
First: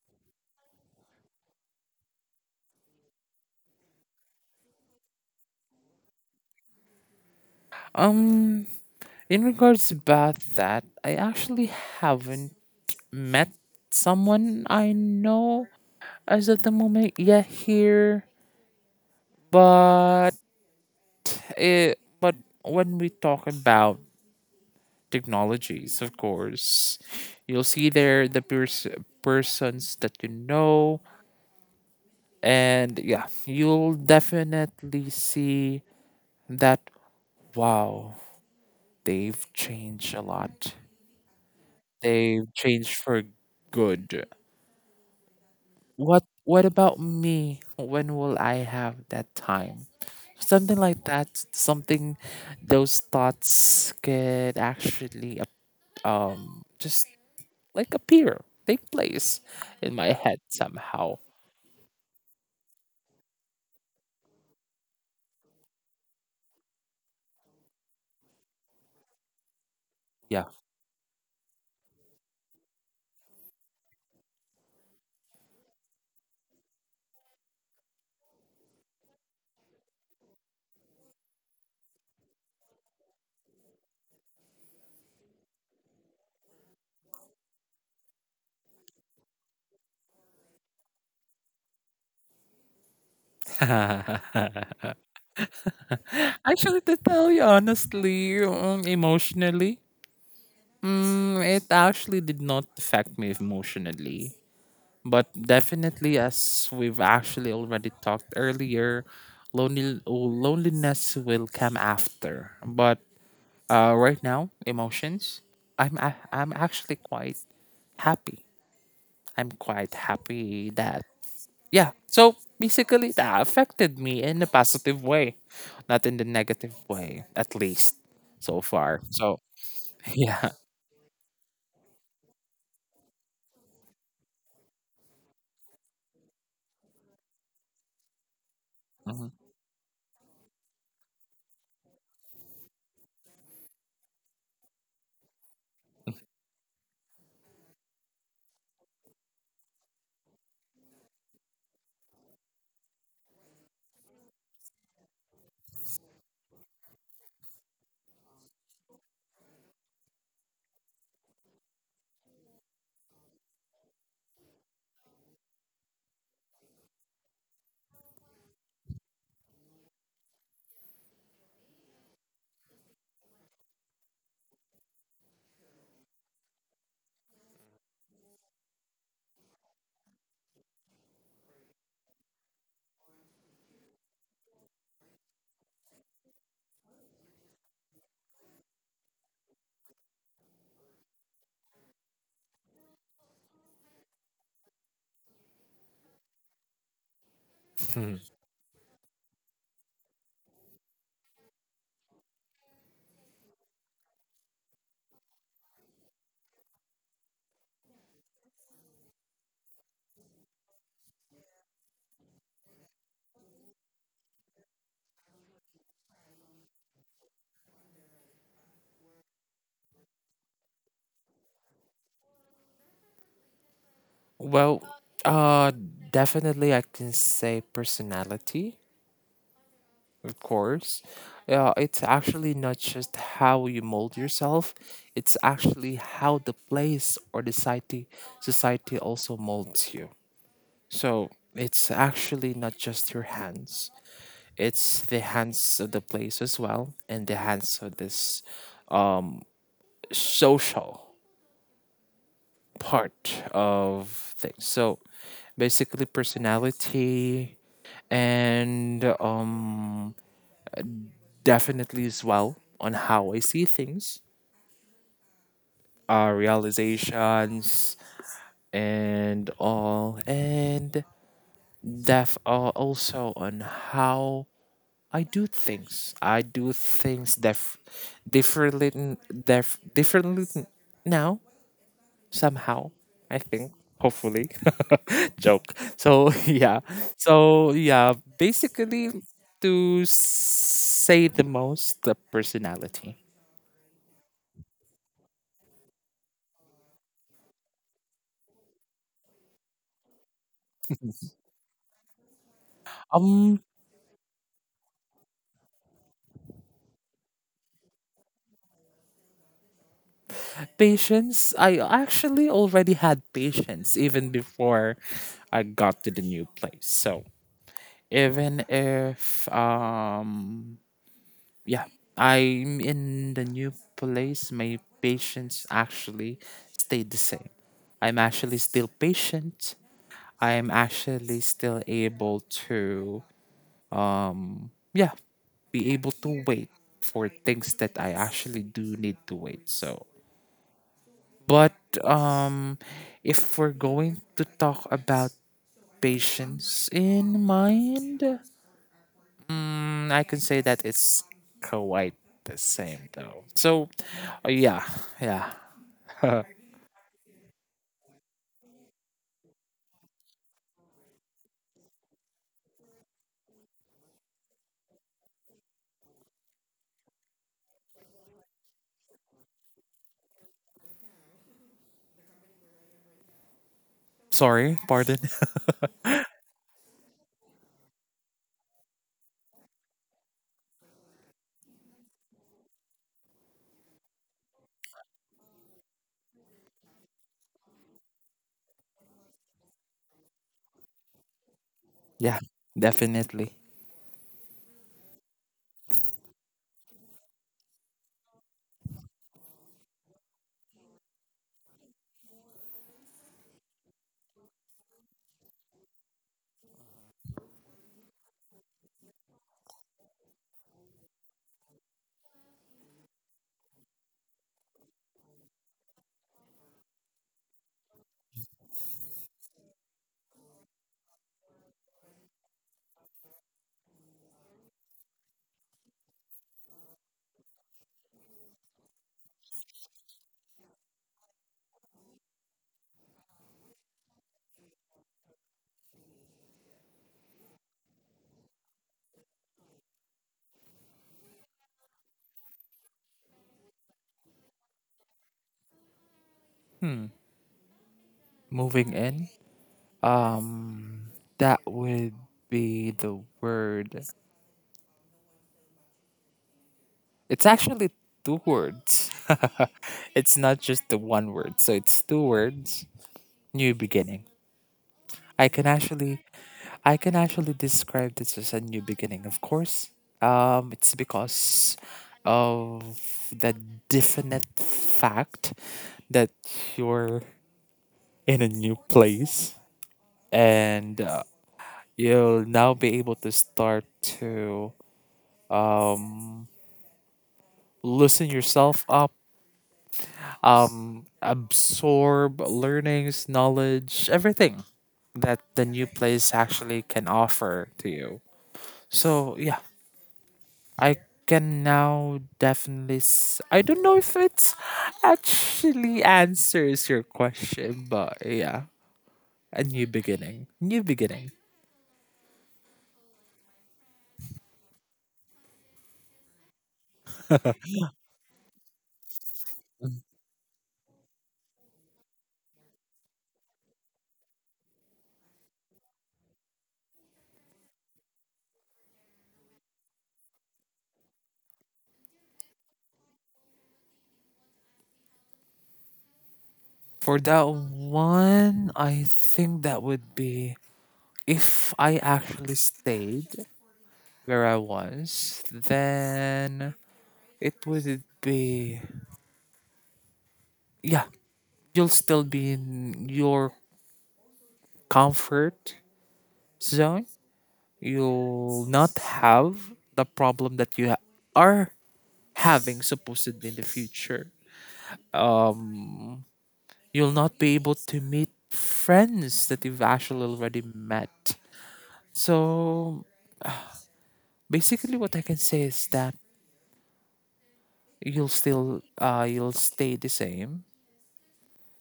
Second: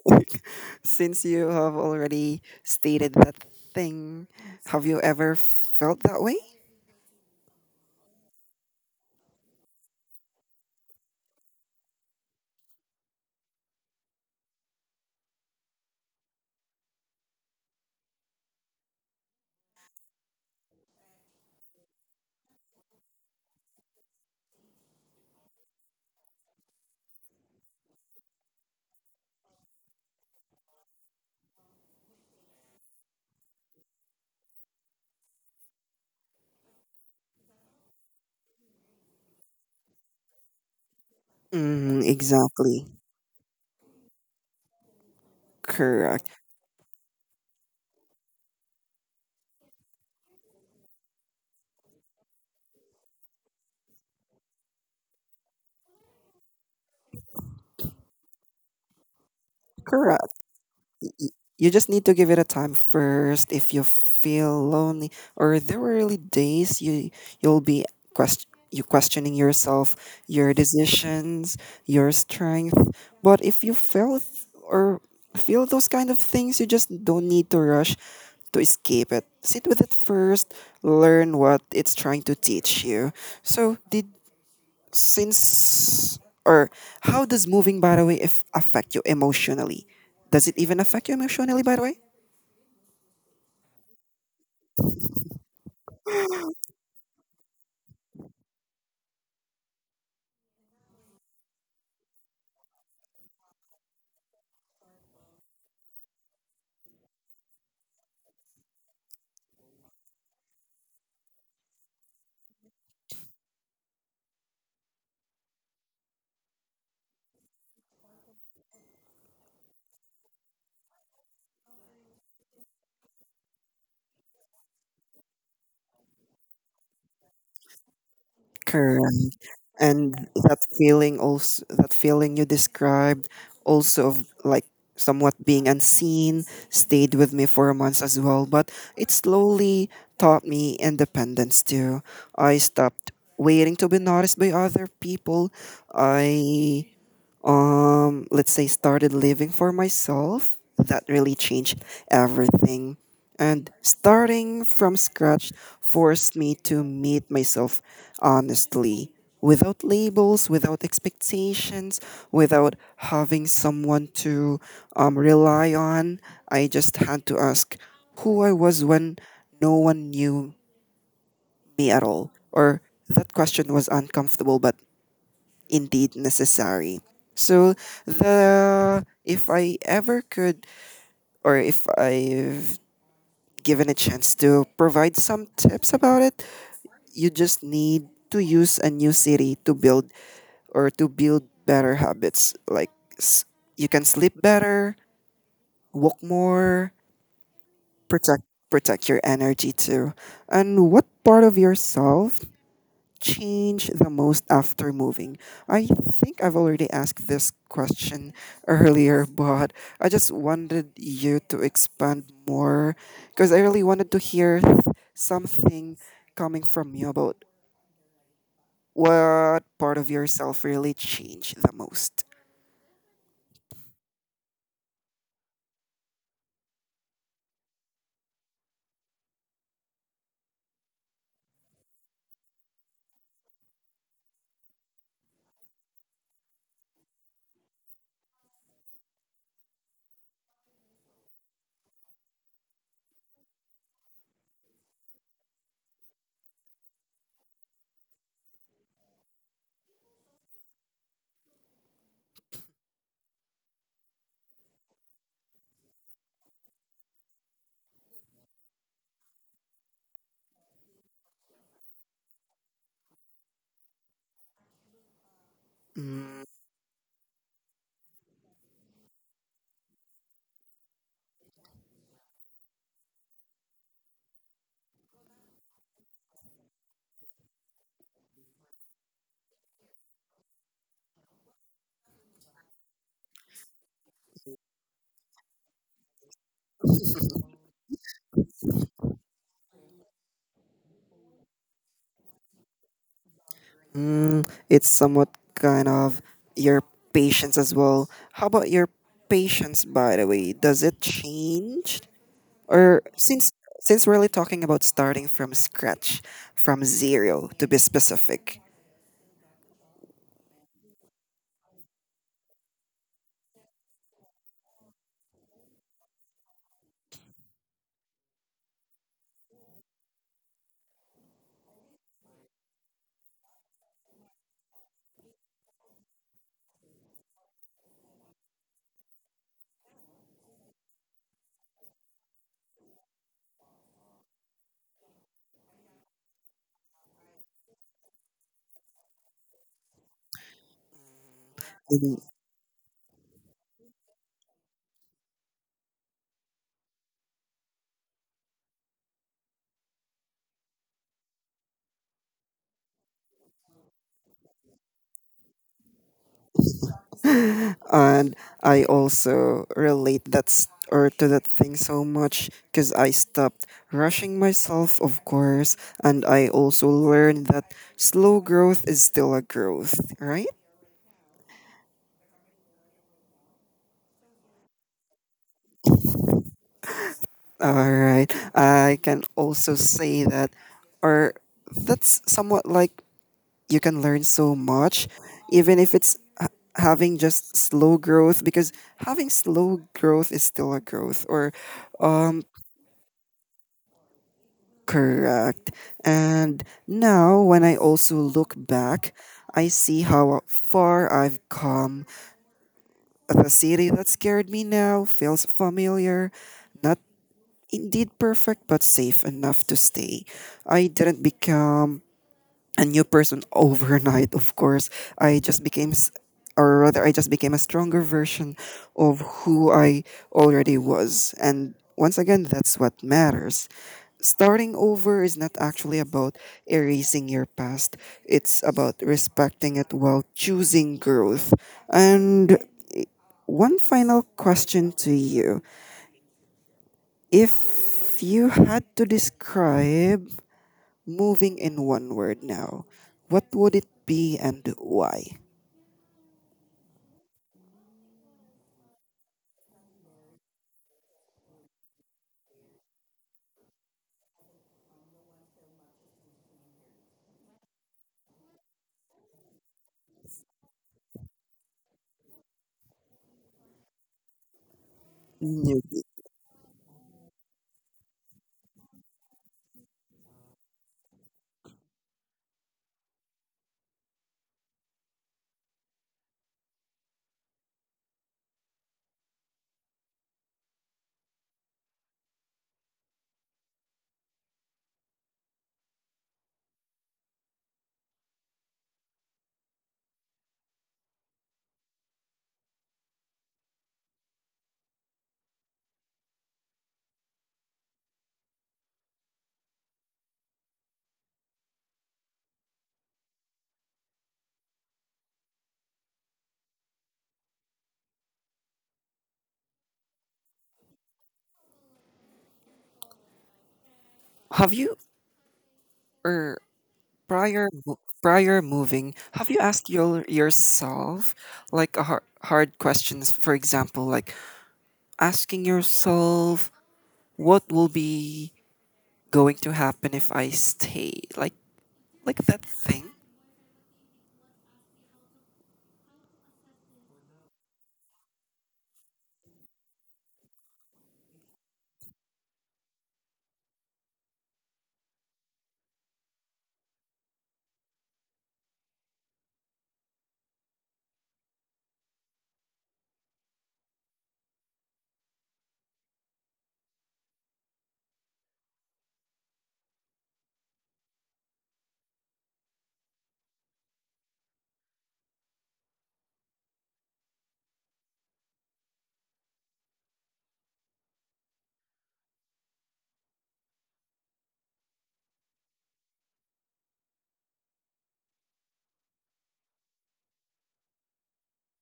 S1: since you have already stated that thing, have you ever felt that way?
S2: Um, in regards about that, I actually haven't met someone I know as at the moment yet here. But but when we talk about technologies, of course, you'll see there the persons that you know. And yeah, you'll definitely see that, wow, they've changed a lot.
S1: Mm,
S2: They've
S1: exactly.
S2: changed for good.
S1: Correct.
S2: What about me? When will I have that time? Something like that. Something those thoughts could actually ap- just like appear, take place in my
S1: Correct.
S2: head somehow.
S1: You just need to give it a time first. If you feel lonely, or there were really days you you'll be quest you questioning yourself,
S2: Yeah.
S1: your decisions, your strength. But if you feel or feel those kind of things, you just don't need to rush to escape it. Sit with it first, learn what it's trying to teach you. So did, since, or how does moving, by the way, if affect you emotionally? Does it even affect you emotionally, by the way?
S2: Actually, to tell you honestly, emotionally, it actually did not affect me emotionally. But definitely, as we've actually already talked earlier, loneliness will come after. But right now, emotions, I'm actually quite happy. I'm quite happy that, yeah. So basically, that affected me in a positive way, not in the negative way, at least so far.
S1: Correct.
S2: So,
S1: And
S2: yeah.
S1: that feeling, also that feeling you described also, of like somewhat being unseen stayed with me for months as well, but it slowly taught me independence too. I stopped waiting to be noticed by other people. I let's say started living for myself. That really changed everything. And starting from scratch forced me to meet myself honestly, without labels, without expectations, without having someone to rely on. I just had to ask who I was when no one knew me at all, or that question was uncomfortable but indeed necessary. So the if I ever could, or if I've given a chance to provide some tips about it, you just need to use a new city to build or to build better habits. Like s- you can sleep better, walk more,
S2: Mhm.
S1: protect protect your energy too. And what part of yourself change the most after moving? I think I've already asked this question earlier, but I just wanted you to expand more because I really wanted to hear something coming from you about what part of yourself really changed the most.
S2: Well, uh, definitely I can say personality. Of course. Yeah, it's actually not just how you mold yourself, it's actually how the place or the society also molds you. So it's actually not just your hands. It's the hands of the place as well and the hands of this um social part of things. So basically personality and definitely as well on how I see things, realizations, and all, and def also on how I do things. I do things differently, differently, now somehow. I think hopefully joke. So yeah, so yeah, basically to say the most, the personality.
S1: Mm, it's somewhat kind of your patience as well. How about your patience, by the way? Does it change? Or since
S2: Um,
S1: since we're really talking about starting from scratch, from zero to be specific.
S2: Patience. I actually already had patience even before I got to the new place. So even if yeah, I'm in the new place, my patience actually stayed the same. I'm actually still patient. I'm actually still able to yeah, be able to wait for things that I actually do need to wait. So but
S1: Mhm.
S2: um, if we're going to talk about patience in mind, I can say that it's quite the same though. So, yeah, yeah.
S1: And I also relate that or to that thing so much because I stopped rushing myself, of course, and I also learned that slow growth is still a growth, right?
S2: Sorry, pardon.
S1: All right. I can also say that, or that's somewhat like you can learn so much even if it's having just slow growth, because having slow growth is still a growth or
S2: yeah,
S1: um
S2: definitely.
S1: correct. And now when I also look back, I see how far I've come. The city that scared me now feels familiar, not indeed perfect but safe enough to stay. I didn't become a new person overnight, of course. I just became, or rather, I just became a stronger version of who I already was. And once again, that's what matters. Starting over is not actually about erasing your past, it's about respecting it while choosing growth. And one final question to you. If you had to describe moving in one word now. What would it be and why?
S2: Moving in. Um, that would be the word. It's actually two words. It's not just the one word. So it's two words. New beginning. I can
S1: No.
S2: actually I can actually describe this as a new beginning. Of course, it's because of the definite fact that you're in a new place and you'll now be able to start to um, loosen yourself up, absorb learnings, knowledge, everything that the new place actually can offer to you. So yeah, I can now definitely. I don't know if it's actually answers your question, but yeah, a new beginning. New beginning.
S1: Have you or prior moving, have you asked yourself like a hard questions? For example, like asking yourself what will be going to happen if I stay, like that thing.
S2: For that one, I think that would be if I actually stayed where I was, then it would be yeah, you'll still be in your comfort zone. You'll not have the problem that are having supposedly in the future. Um, you'll not be able to meet friends that you've actually already met. So basically, what I can say is that you'll still you'll stay the same.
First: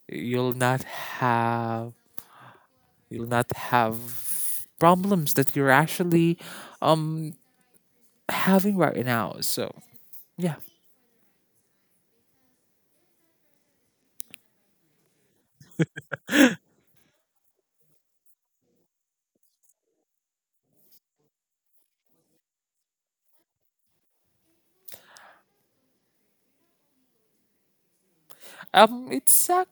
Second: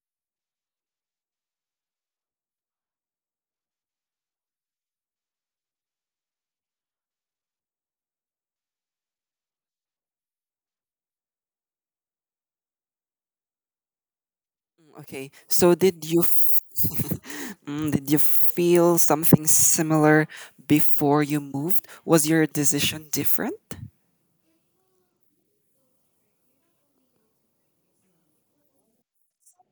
S2: You'll not have you'll not have problems that you're actually um having right now. So yeah,
S1: Mm, okay, so did you mm, did you feel something similar before you moved? Was your decision different?
S2: it's a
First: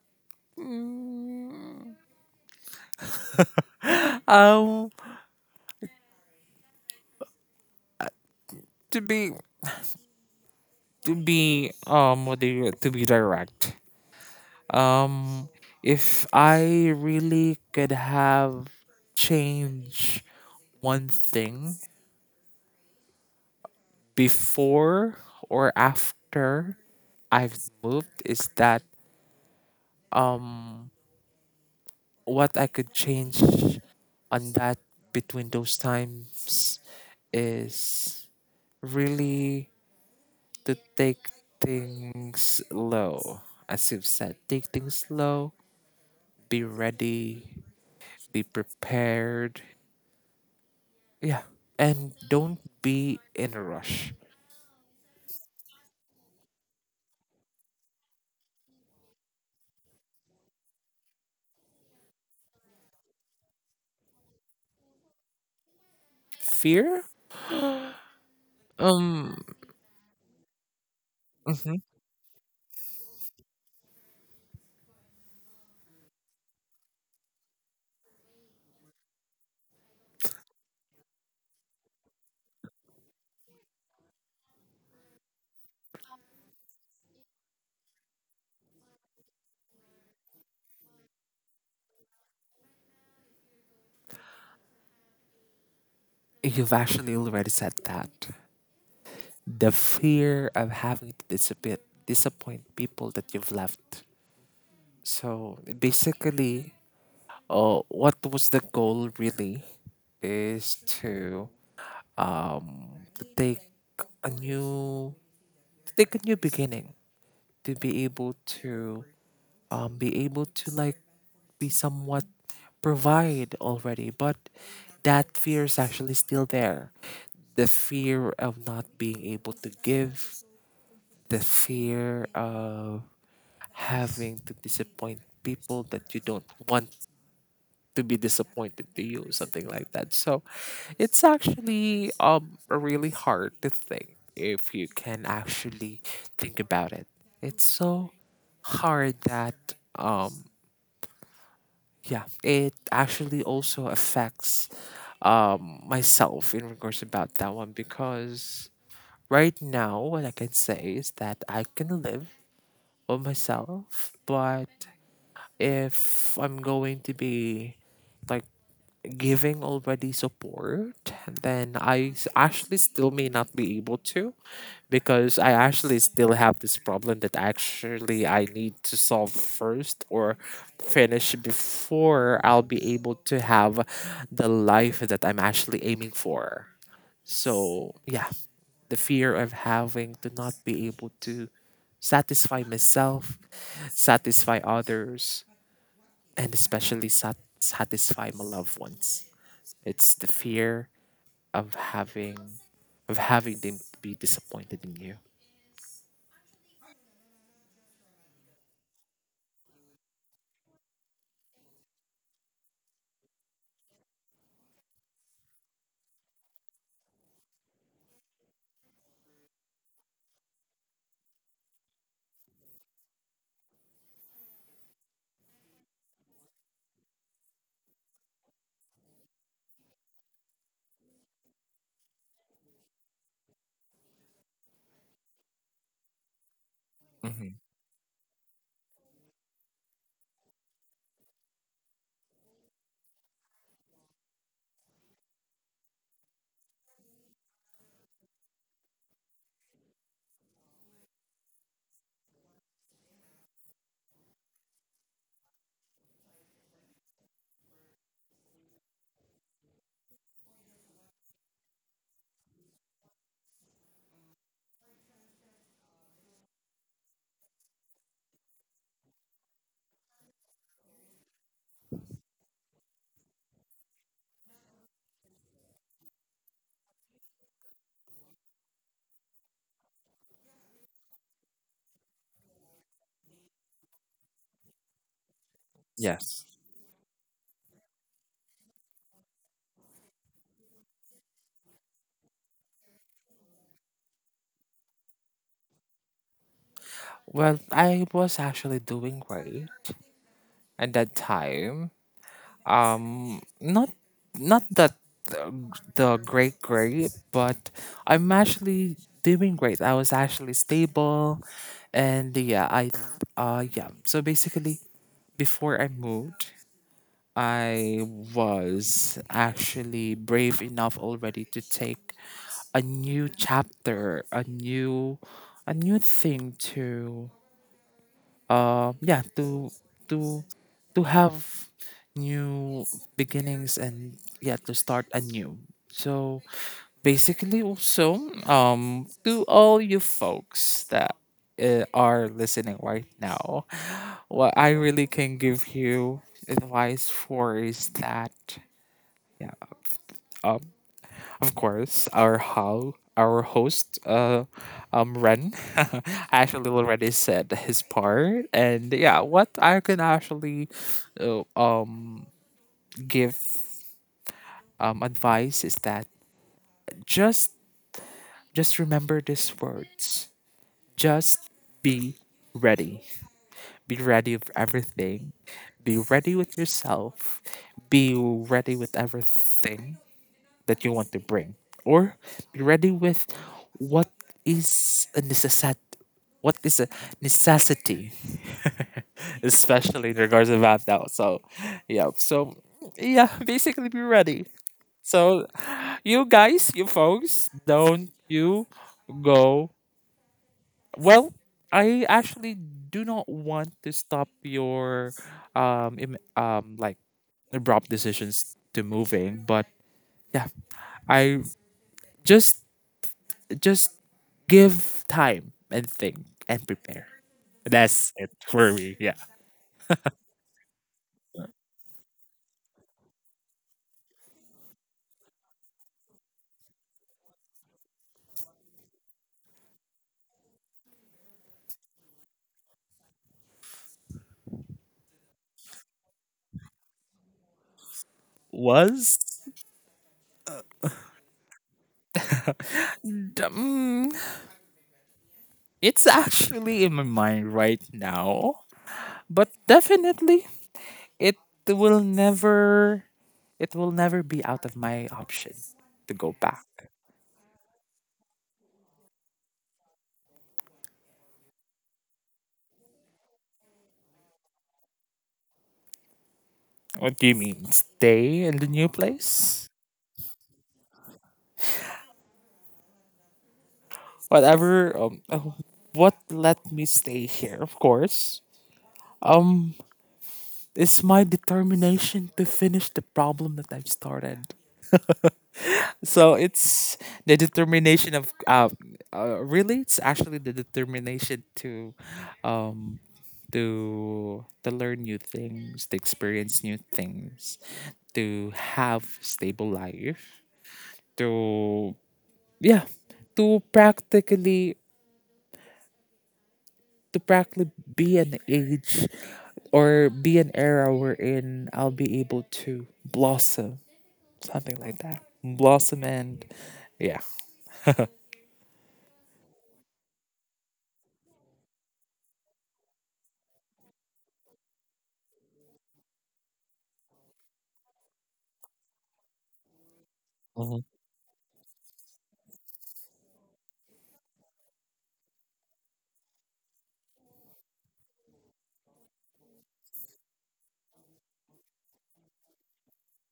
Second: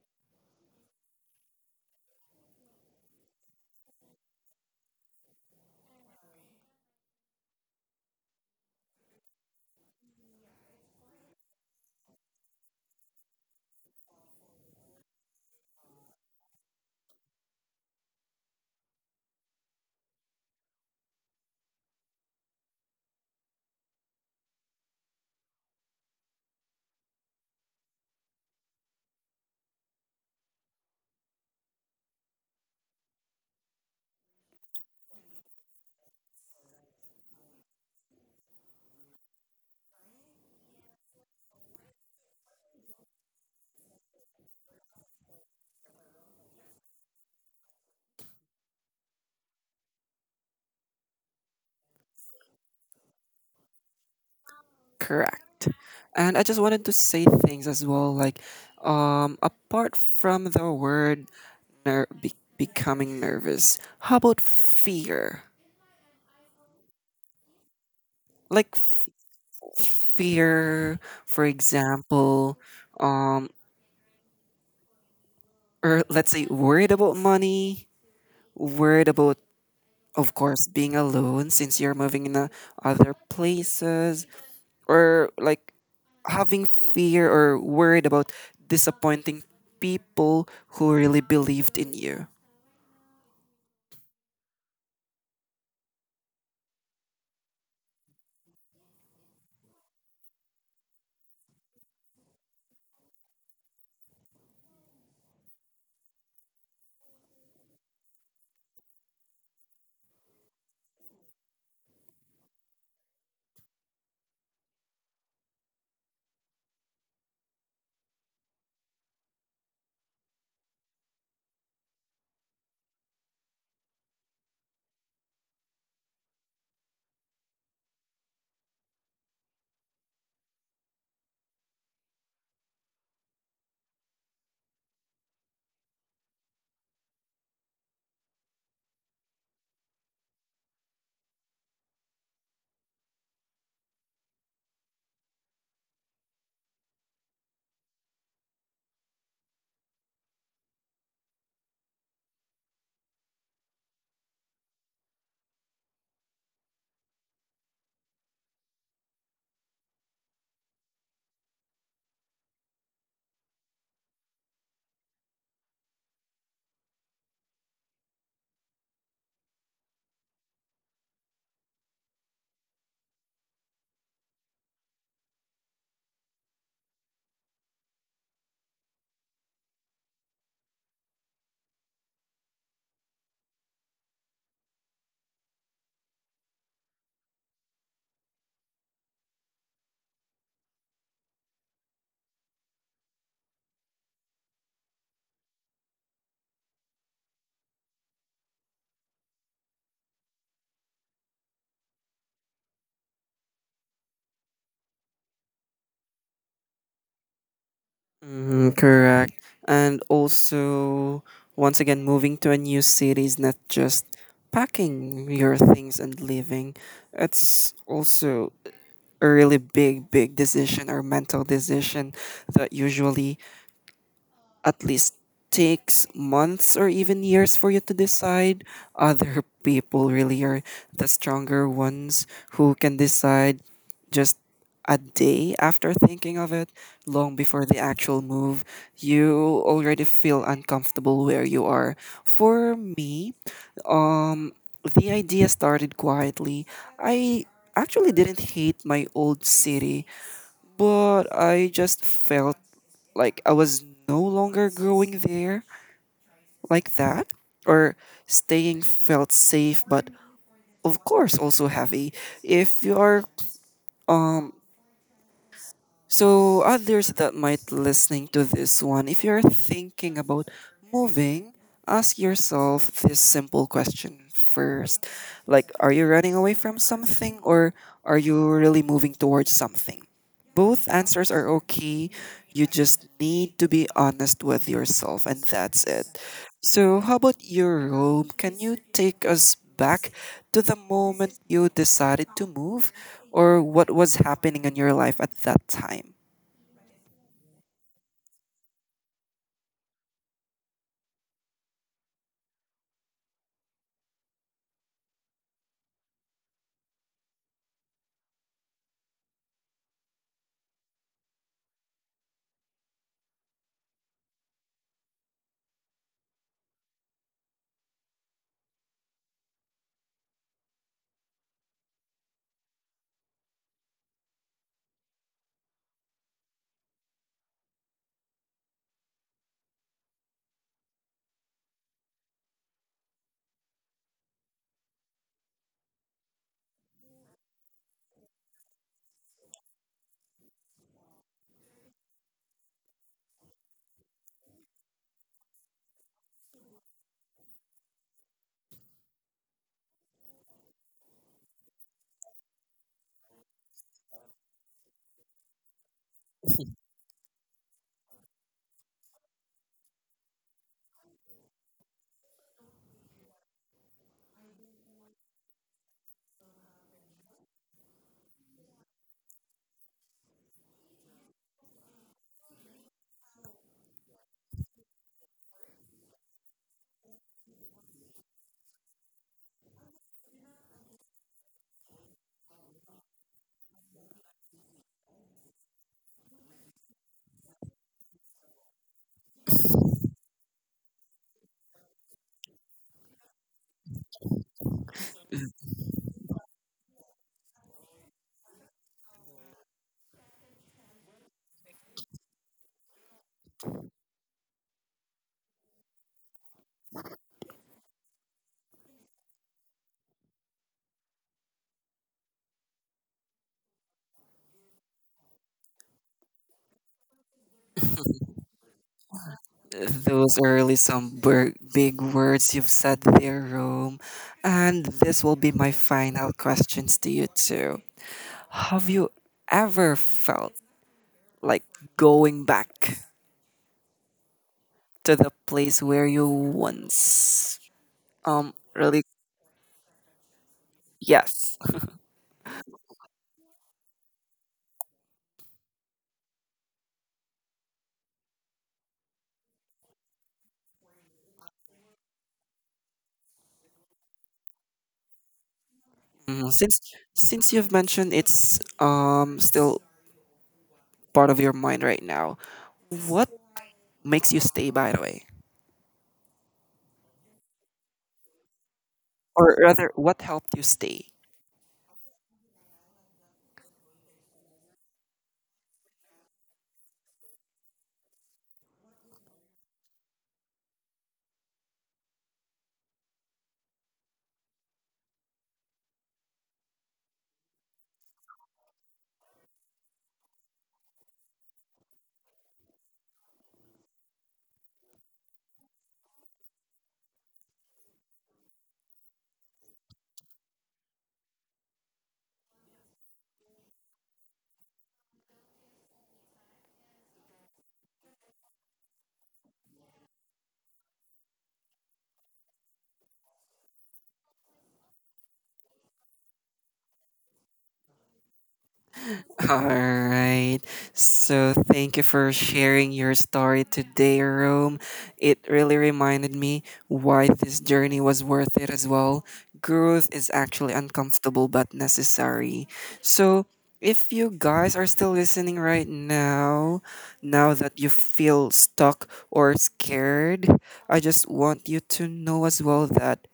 S2: Mm, um to be what do you to be direct. um if I really could have change one thing before or after I've moved is that um what I could change on that between those times is really to take things slow. As you've said, take things slow, be ready, be prepared. Yeah. And don't be in a rush.
S1: Correct. And I just wanted to say things as well, like, apart from the word becoming nervous, how about fear?
S2: Fear?
S1: Like
S2: Um,
S1: fear, for
S2: mhm.
S1: example, um, or let's say worried about money, worried about, of course, being alone since you're moving in other places, or like having fear or worried about disappointing people who really believed in you.
S2: You've actually already said that. The fear of having to disappoint people that you've left. So basically, what was the goal really? Is to take a new to take a new beginning to be able to be able to like we somewhat provide already, but that fear is actually still there. The fear of not being able to give, the fear of having to disappoint people that you don't want to be disappointed to you, something like that. So it's actually a really hard to think if you can actually think about it. It's so hard that yeah, it actually also affects myself in regards about that one because right now what I can say is that I can live on myself but if I'm going to be like giving already support, then actually still may not be able to because I actually still have this problem that actually I need to solve first or finish before I'll be able to have the life that I'm actually aiming for. So, yeah, the fear of having to not be able to satisfy myself, satisfy others, and especially satisfy my loved ones. It's the fear of having of having them be disappointed in you.
S1: Mm, correct. And also, once again, moving to a new city is not just packing your things and leaving. It's also a really big decision or mental decision that usually at least takes months or even years for you to decide. Other people really are the stronger ones who can decide just a day after thinking of it, long before the actual move. You already feel uncomfortable where you are. For me, um, the idea started quietly. I actually didn't hate my old city, but I just felt like I was no longer growing there like that, or staying felt safe, but of course also heavy. If you are um, so others that might listening to this one, if you're thinking about moving, ask yourself this simple question first, like are you running away from something, or are you really moving towards something? Both answers are okay. You just need to be honest with yourself, and that's it.
S2: Yes.
S1: So, how about you, Rome? Can you take us back to the moment you decided to move, or what was happening in your life at that time?
S2: Well, I was actually doing great at that time. Not not that the, the great great, but I'm actually doing great. I was actually stable, and yeah, I yeah. So basically, before I moved, I was actually brave enough already to take a new chapter, a new thing to yeah to to to have new beginnings and yeah to start anew. So basically also to all you folks that are listening right now, what I really can give you advice for is that yeah, um of course, our host, Ren, actually already said his part, and yeah, what I can actually, uh, um, give advice is that just just remember these words. Just be ready. Be ready of everything. Be ready with yourself. Be ready with everything that you want to bring, or be ready with what is a necessity. What is a necessity, especially in regards to that now. So, yeah. So, yeah. Basically, be ready. So, you guys, you folks, don't you go. Well, I actually do not want to stop your like abrupt decisions to moving, but yeah, I just just give time and think and prepare. That's it for me. Yeah.
S1: Those are really some big words you've said there, Rome. And this will be my final questions to you, too. Have you ever felt like going back to the place where you once really
S2: Was
S1: yes.
S2: um, it's actually in my mind right now, but definitely it will never it will never be out of my option to go
S1: Mm,
S2: back.
S1: since you've mentioned it's still part of your mind right now, what makes you stay, by the way,
S2: What do you mean? Stay in the new
S1: or
S2: place?
S1: rather what helped you stay?
S2: Whatever what let me stay here, of course. Um It's my determination to finish the problem that I've started. So it's the determination of really it's actually the determination to um to learn new things, to experience new things, to have stable life, to yeah, to practically to practically be an age or be an era wherein I'll be able to blossom, something like that. Blossom and yeah.
S1: All right. So thank you for sharing your story today, Rome. It really reminded me why this journey was worth it as well. Growth is actually
S2: Mhm.
S1: uncomfortable but necessary. So if you guys are still listening right now, now that you feel stuck or scared, I just want you to know as well that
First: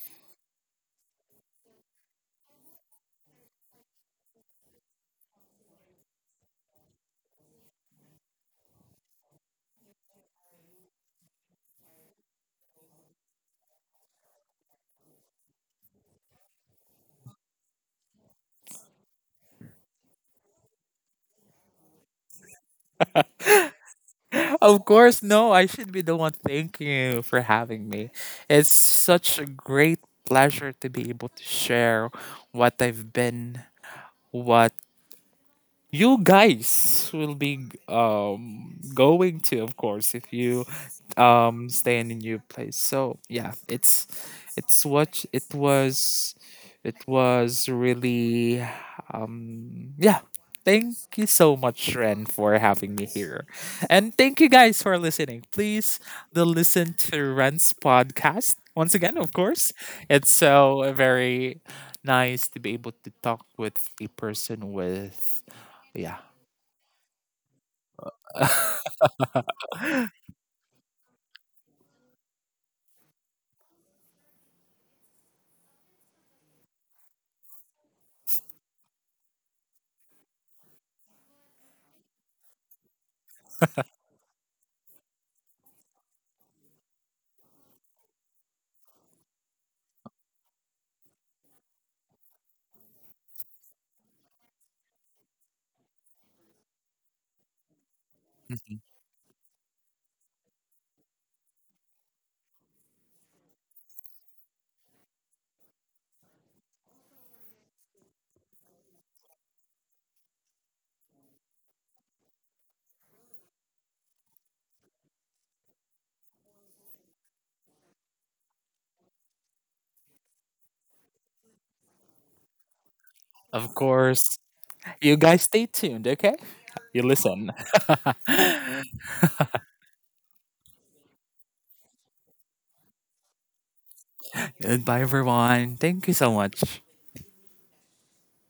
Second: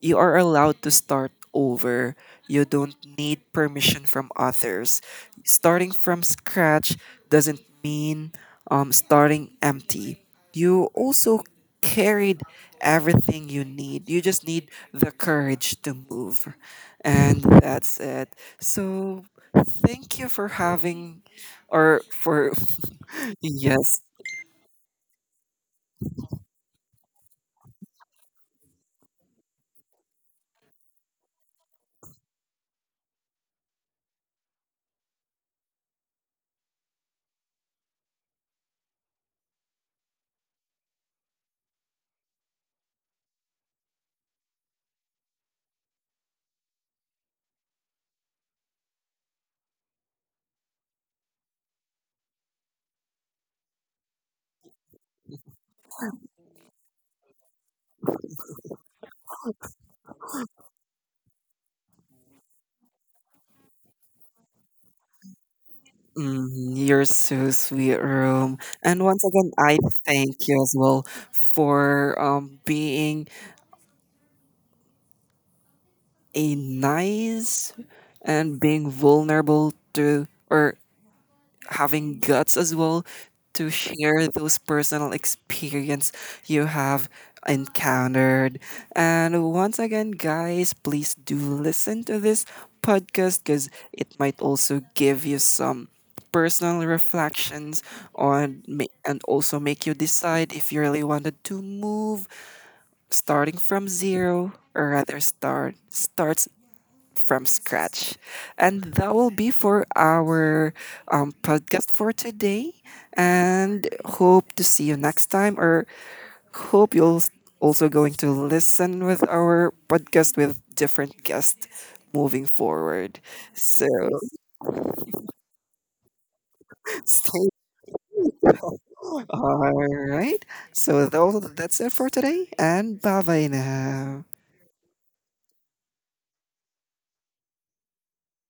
S1: you are allowed to start over. You don't need permission from others. Starting from scratch doesn't mean starting empty. You also carried everything you need. You just need the courage to move. And that's it. So thank you for having or for yes.
S2: Of course, no, I should be the one. Thank you for having me. It's such a great pleasure to be able to share what I've been, what you guys will be going to, of course, if you stay in a new place. So yeah, it's what it was. It was really yeah, thank you so much, Ren, for having me here, and thank you guys for listening. Please do listen to Ren's podcast once again. Of course, it's so very nice to be able to talk with a person with yeah.
S1: Mm, you're so sweet, Room. And once again, I thank you as well for being a nice and being vulnerable to or having guts as well to share those personal experience you have encountered. And once again, guys, please do listen to this podcast because it might also give you some personal reflections on and also make you decide if you really wanted to move starting from zero, or rather starts from scratch. And that will be for our podcast for today. And hope to see you next time, or hope you'll also going to listen with our podcast with different guests moving forward.
S2: Of
S1: So,
S2: course. You guys stay tuned, okay? You
S1: stay.
S2: listen.
S1: All right. So that's it for today, and bye bye now.
S2: Goodbye, everyone. Thank you so much.